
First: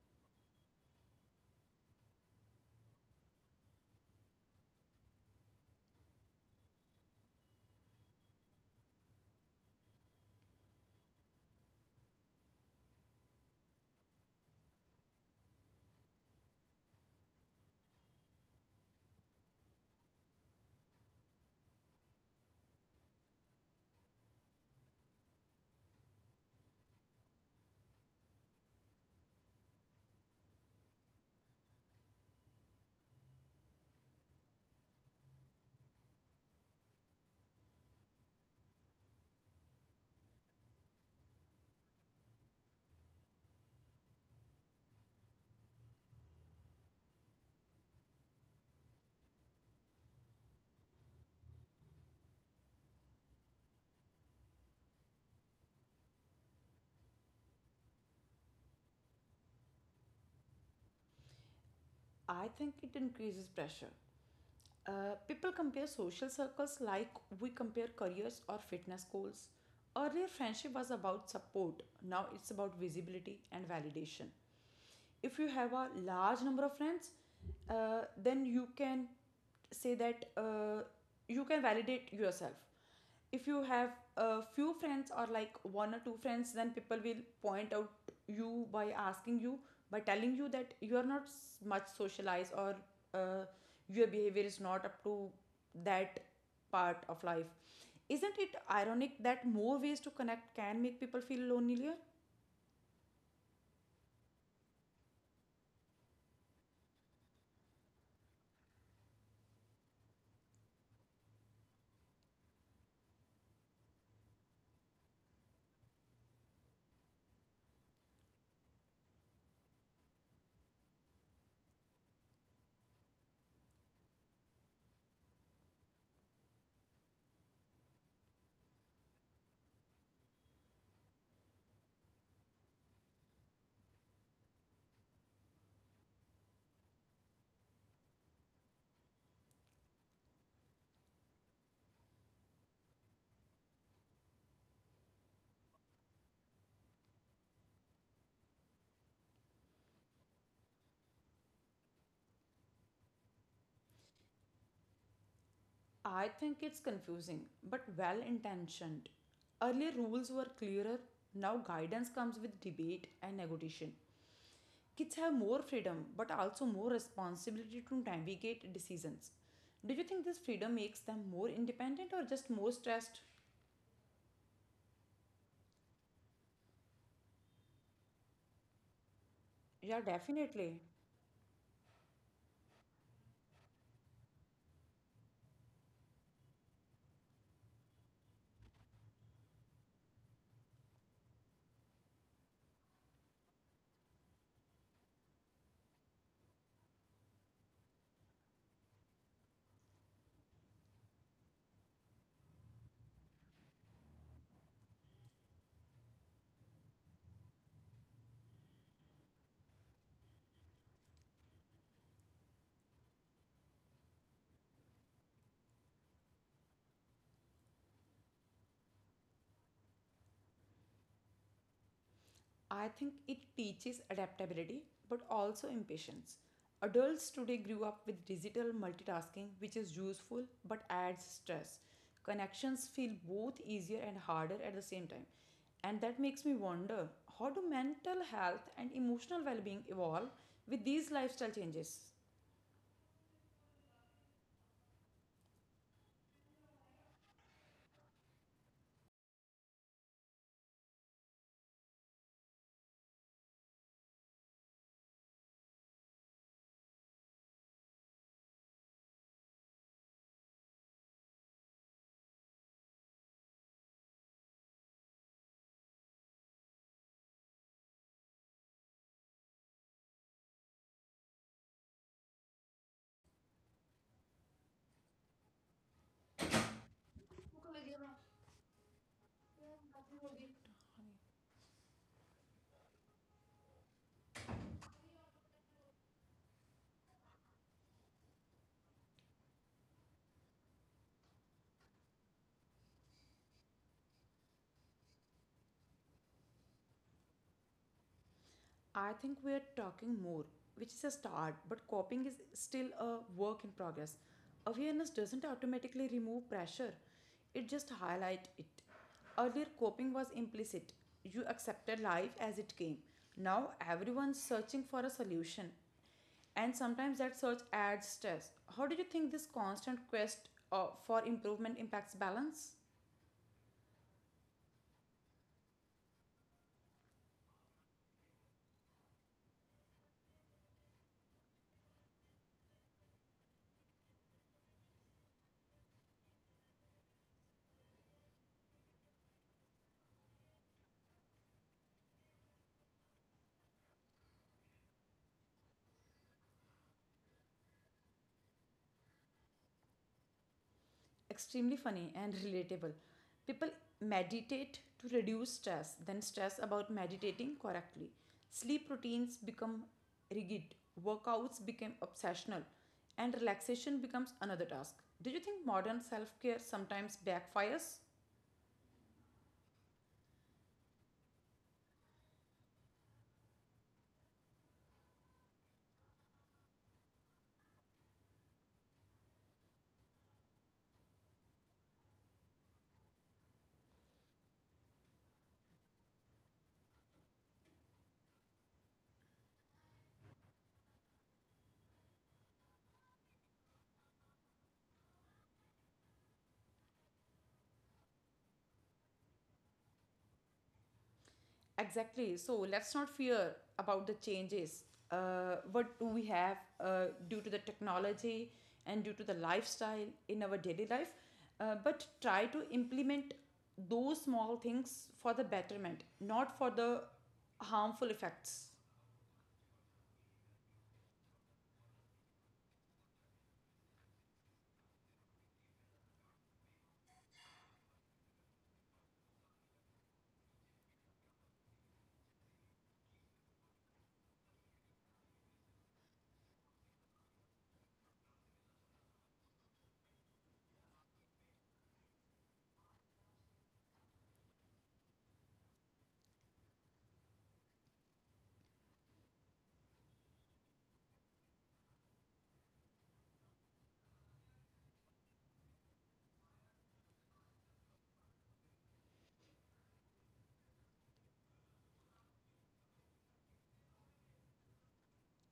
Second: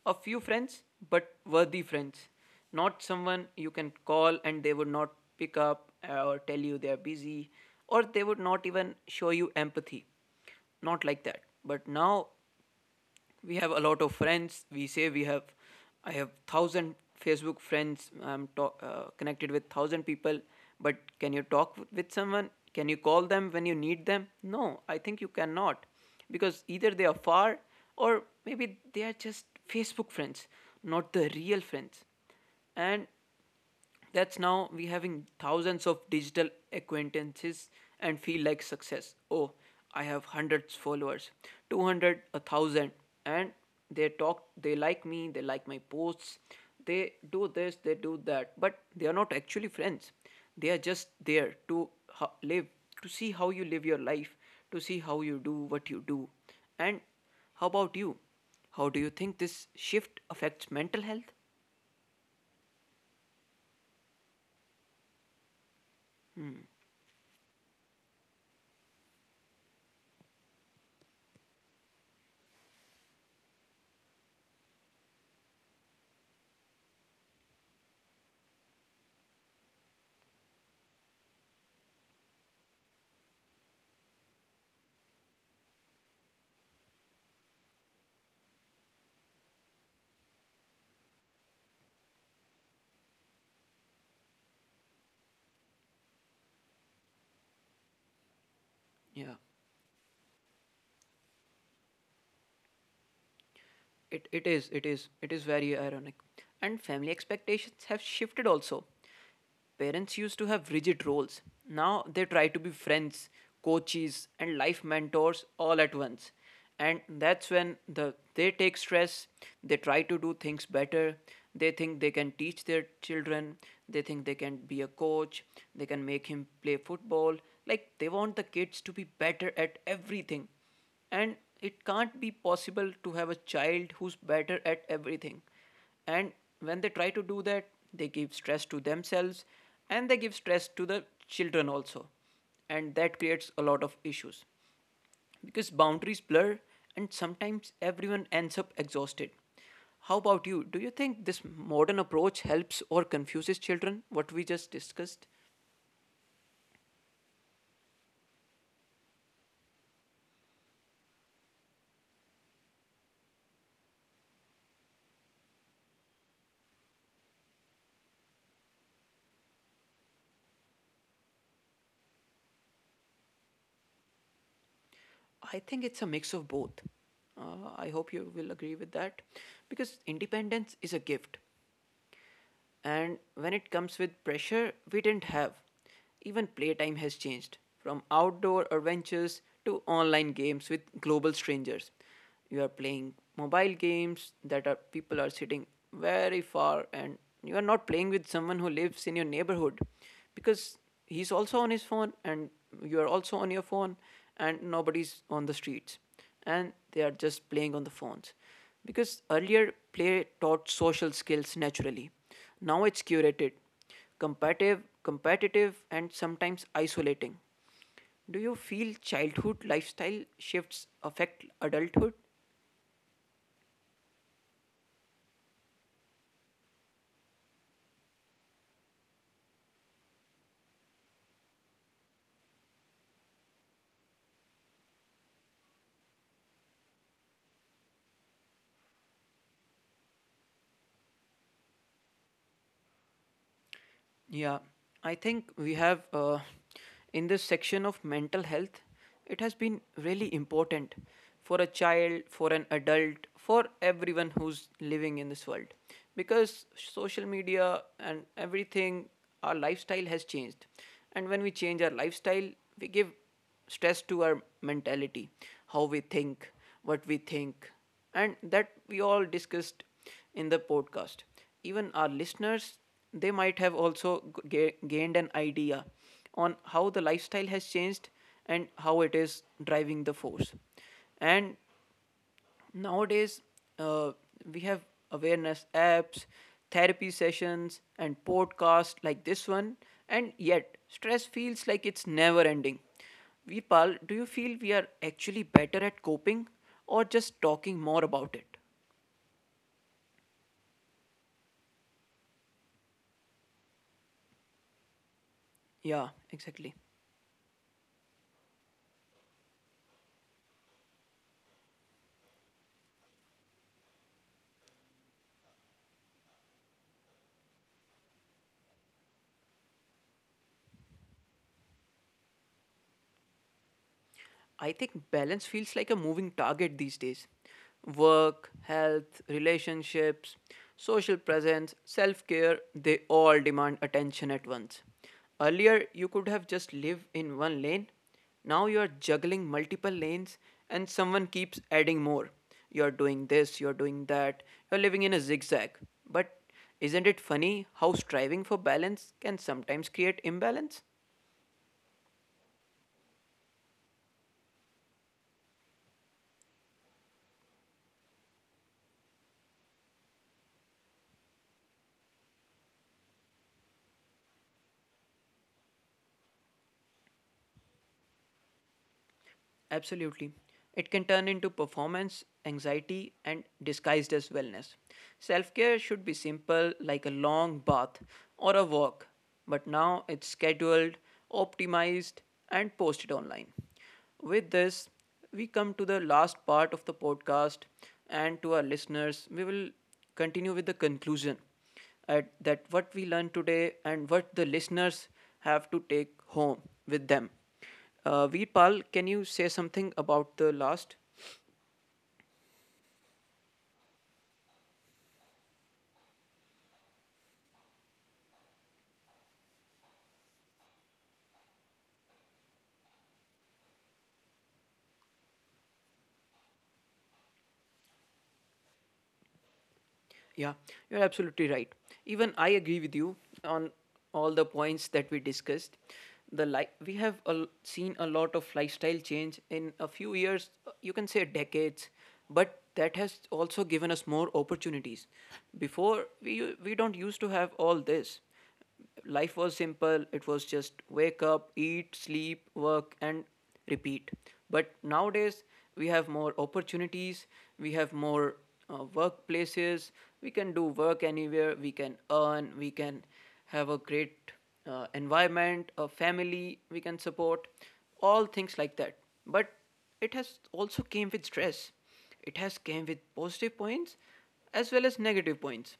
Speaker 1: A few friends, but worthy friends. Not someone you can call and they would not pick up, or tell you they are busy, or they would not even show you empathy, not like that. But now we have a lot of friends. We say we have, I have 1000 Facebook friends, connected with 1000 people. But can you talk with someone? Can you call them when you need them? No, I think you cannot, because either they are far or maybe they are just Facebook friends, not the real friends. And that's, now we having thousands of digital acquaintances and feel like success. Oh, I have hundreds followers, 200, a thousand, and they talk, they like me, they like my posts, they do this, they do that, but they are not actually friends. They are just there to live, to see how you live your life, to see how you do what you do. And how about you? How do you think this shift affects mental health?
Speaker 2: I think it increases pressure. People compare social circles like we compare careers or fitness goals. Earlier, friendship was about support. Now it's about visibility and validation. If you have a large number of friends, then you can say that you can validate yourself. If you have a few friends, or like one or two friends, then people will point out you by asking you, by telling you that you are not much socialized, or uh, your behavior is not up to that part of life. Isn't it
Speaker 1: Yeah.
Speaker 2: ironic that more ways to connect can make people feel lonelier?
Speaker 1: It is very ironic. And family expectations have shifted also. Parents used to have rigid roles. Now they try to be friends, coaches, and life mentors all at once. And that's when they take stress, they try to do things better, they think they can teach their children, they think they can be a coach, they can make him play football. Like, they want the kids to be better at everything, and it can't be possible to have a child who's better at everything. And when they try to do that, they give stress to themselves, and they give stress to the children also, and that creates a lot of issues, because boundaries blur and sometimes everyone ends up exhausted. How about you? Do you think this modern approach helps or confuses children, what we just discussed?
Speaker 2: I think it's confusing, but well intentioned. Earlier rules were clearer, now guidance comes with debate and negotiation. Kids have more freedom but also more responsibility to navigate decisions. Do you think this freedom makes them more independent or just more stressed?
Speaker 1: I think it's a mix of both. I hope you will agree with that, because
Speaker 2: Yeah,
Speaker 1: independence is a
Speaker 2: definitely.
Speaker 1: gift, and when it comes with pressure, we didn't have. Even playtime has changed from outdoor adventures to online games with global strangers. You are playing mobile games that are, people are sitting very far, and you are not playing with someone who lives in your neighborhood, because he's also on his phone, and you are also on your phone, and nobody's on the streets, and they are just playing on the phones. Because earlier, play taught social skills naturally, now it's curated, competitive, and sometimes isolating. Do you feel childhood lifestyle shifts affect adulthood?
Speaker 2: I think it teaches adaptability but also impatience. Adults today grew up with digital multitasking, which is useful but adds stress. Connections feel both easier and harder at the same time. And that makes me wonder, how do mental health and emotional well being evolve with these lifestyle changes?
Speaker 1: Yeah, I think we have, in this section of mental health, it has been really important for a child, for an adult, for everyone who's living in this world, because social media and everything, our lifestyle has changed. And when we change our lifestyle, we give stress to our mentality, how we think, what we think, and that we all discussed in the podcast. Even our listeners, they might have also gained an idea on how the lifestyle has changed and how it is driving the force. And nowadays, uh, we have awareness apps, therapy sessions, and podcasts like this one, and yet stress feels like it's never ending. Vipal, do you feel we are actually better at coping or just talking more about it?
Speaker 2: I think we are talking more, which is a start, but coping is still a work in progress. Awareness doesn't
Speaker 1: Yeah,
Speaker 2: automatically
Speaker 1: exactly.
Speaker 2: remove pressure, it just highlights it. Earlier, coping was implicit. You accepted life as it came. Now, everyone's searching for a solution, and sometimes that search adds stress. How do you think this constant quest for improvement impacts balance?
Speaker 1: I think balance feels like a moving target these days. Work, health, relationships, social presence, self care, they all demand attention at once. Earlier, you could have just lived in one lane. Now you are juggling multiple lanes, and someone keeps adding more. You're doing this, you're doing that, you're living in a zigzag. But isn't it funny how striving for balance can sometimes create imbalance?
Speaker 2: Extremely funny and relatable. People meditate to reduce stress, then stress about meditating correctly. Sleep routines become rigid, workouts become obsessional, and relaxation becomes another task. Do you think modern self care sometimes backfires?
Speaker 1: Absolutely. It can turn into performance, anxiety, and disguised as wellness. Self care should be simple, like a long bath or a walk, but now it's scheduled, optimized, and posted online. With this, we come to the last part of the podcast, and to our listeners, we will continue with the conclusion at that what we learned today and what the listeners have to take home with them. Veerpal, can you say something about the last?
Speaker 2: Exactly. So let's not fear about the changes. What do we have due to the technology and due to the lifestyle in our daily life? But try to implement those small things for the betterment, not for the harmful effects.
Speaker 1: Yeah, you're absolutely right. Even I agree with you on all the points that we discussed. We have seen a lot of lifestyle change in a few years, you can say decades, but that has also given us more opportunities. We don't used to have all this. Life was simple, it was just wake up, eat, sleep, work, and repeat. But nowadays we have more opportunities, we have more workplaces, we can do work anywhere, we can earn, we can have a great environment, a family we can support, all things like that. But it has also came with stress, it has came with positive points as well as negative points,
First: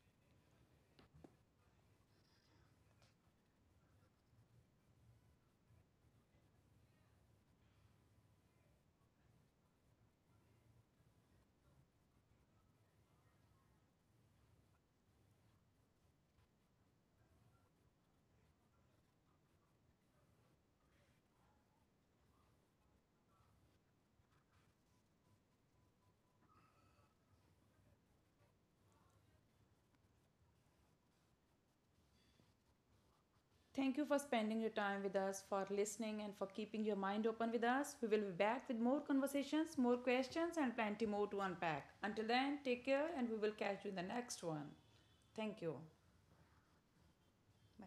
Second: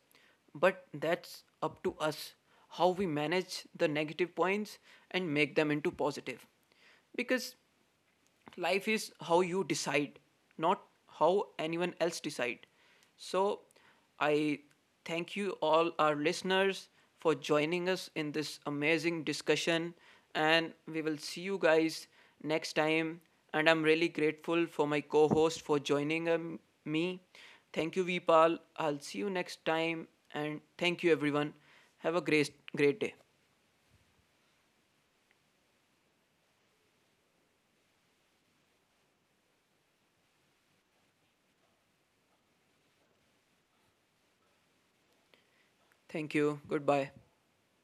Speaker 1: but that's up to us how we manage the negative points and make them into positive. Because life is how you decide, not how anyone else decide. So I thank you all our listeners for joining us in this amazing discussion, and we will see you guys next time. And I'm really grateful for my co-host for joining me. Thank you, Vipal, I'll see you next time. And thank you everyone, have a great day.
Speaker 2: Thank you for spending your time with us, for listening, and for keeping your mind open with us. We will be back with more conversations, more questions, and plenty more to unpack. Until then, take care, and we will catch you in the next one. Thank you.
Speaker 1: Thank you, goodbye.
Speaker 2: Bye.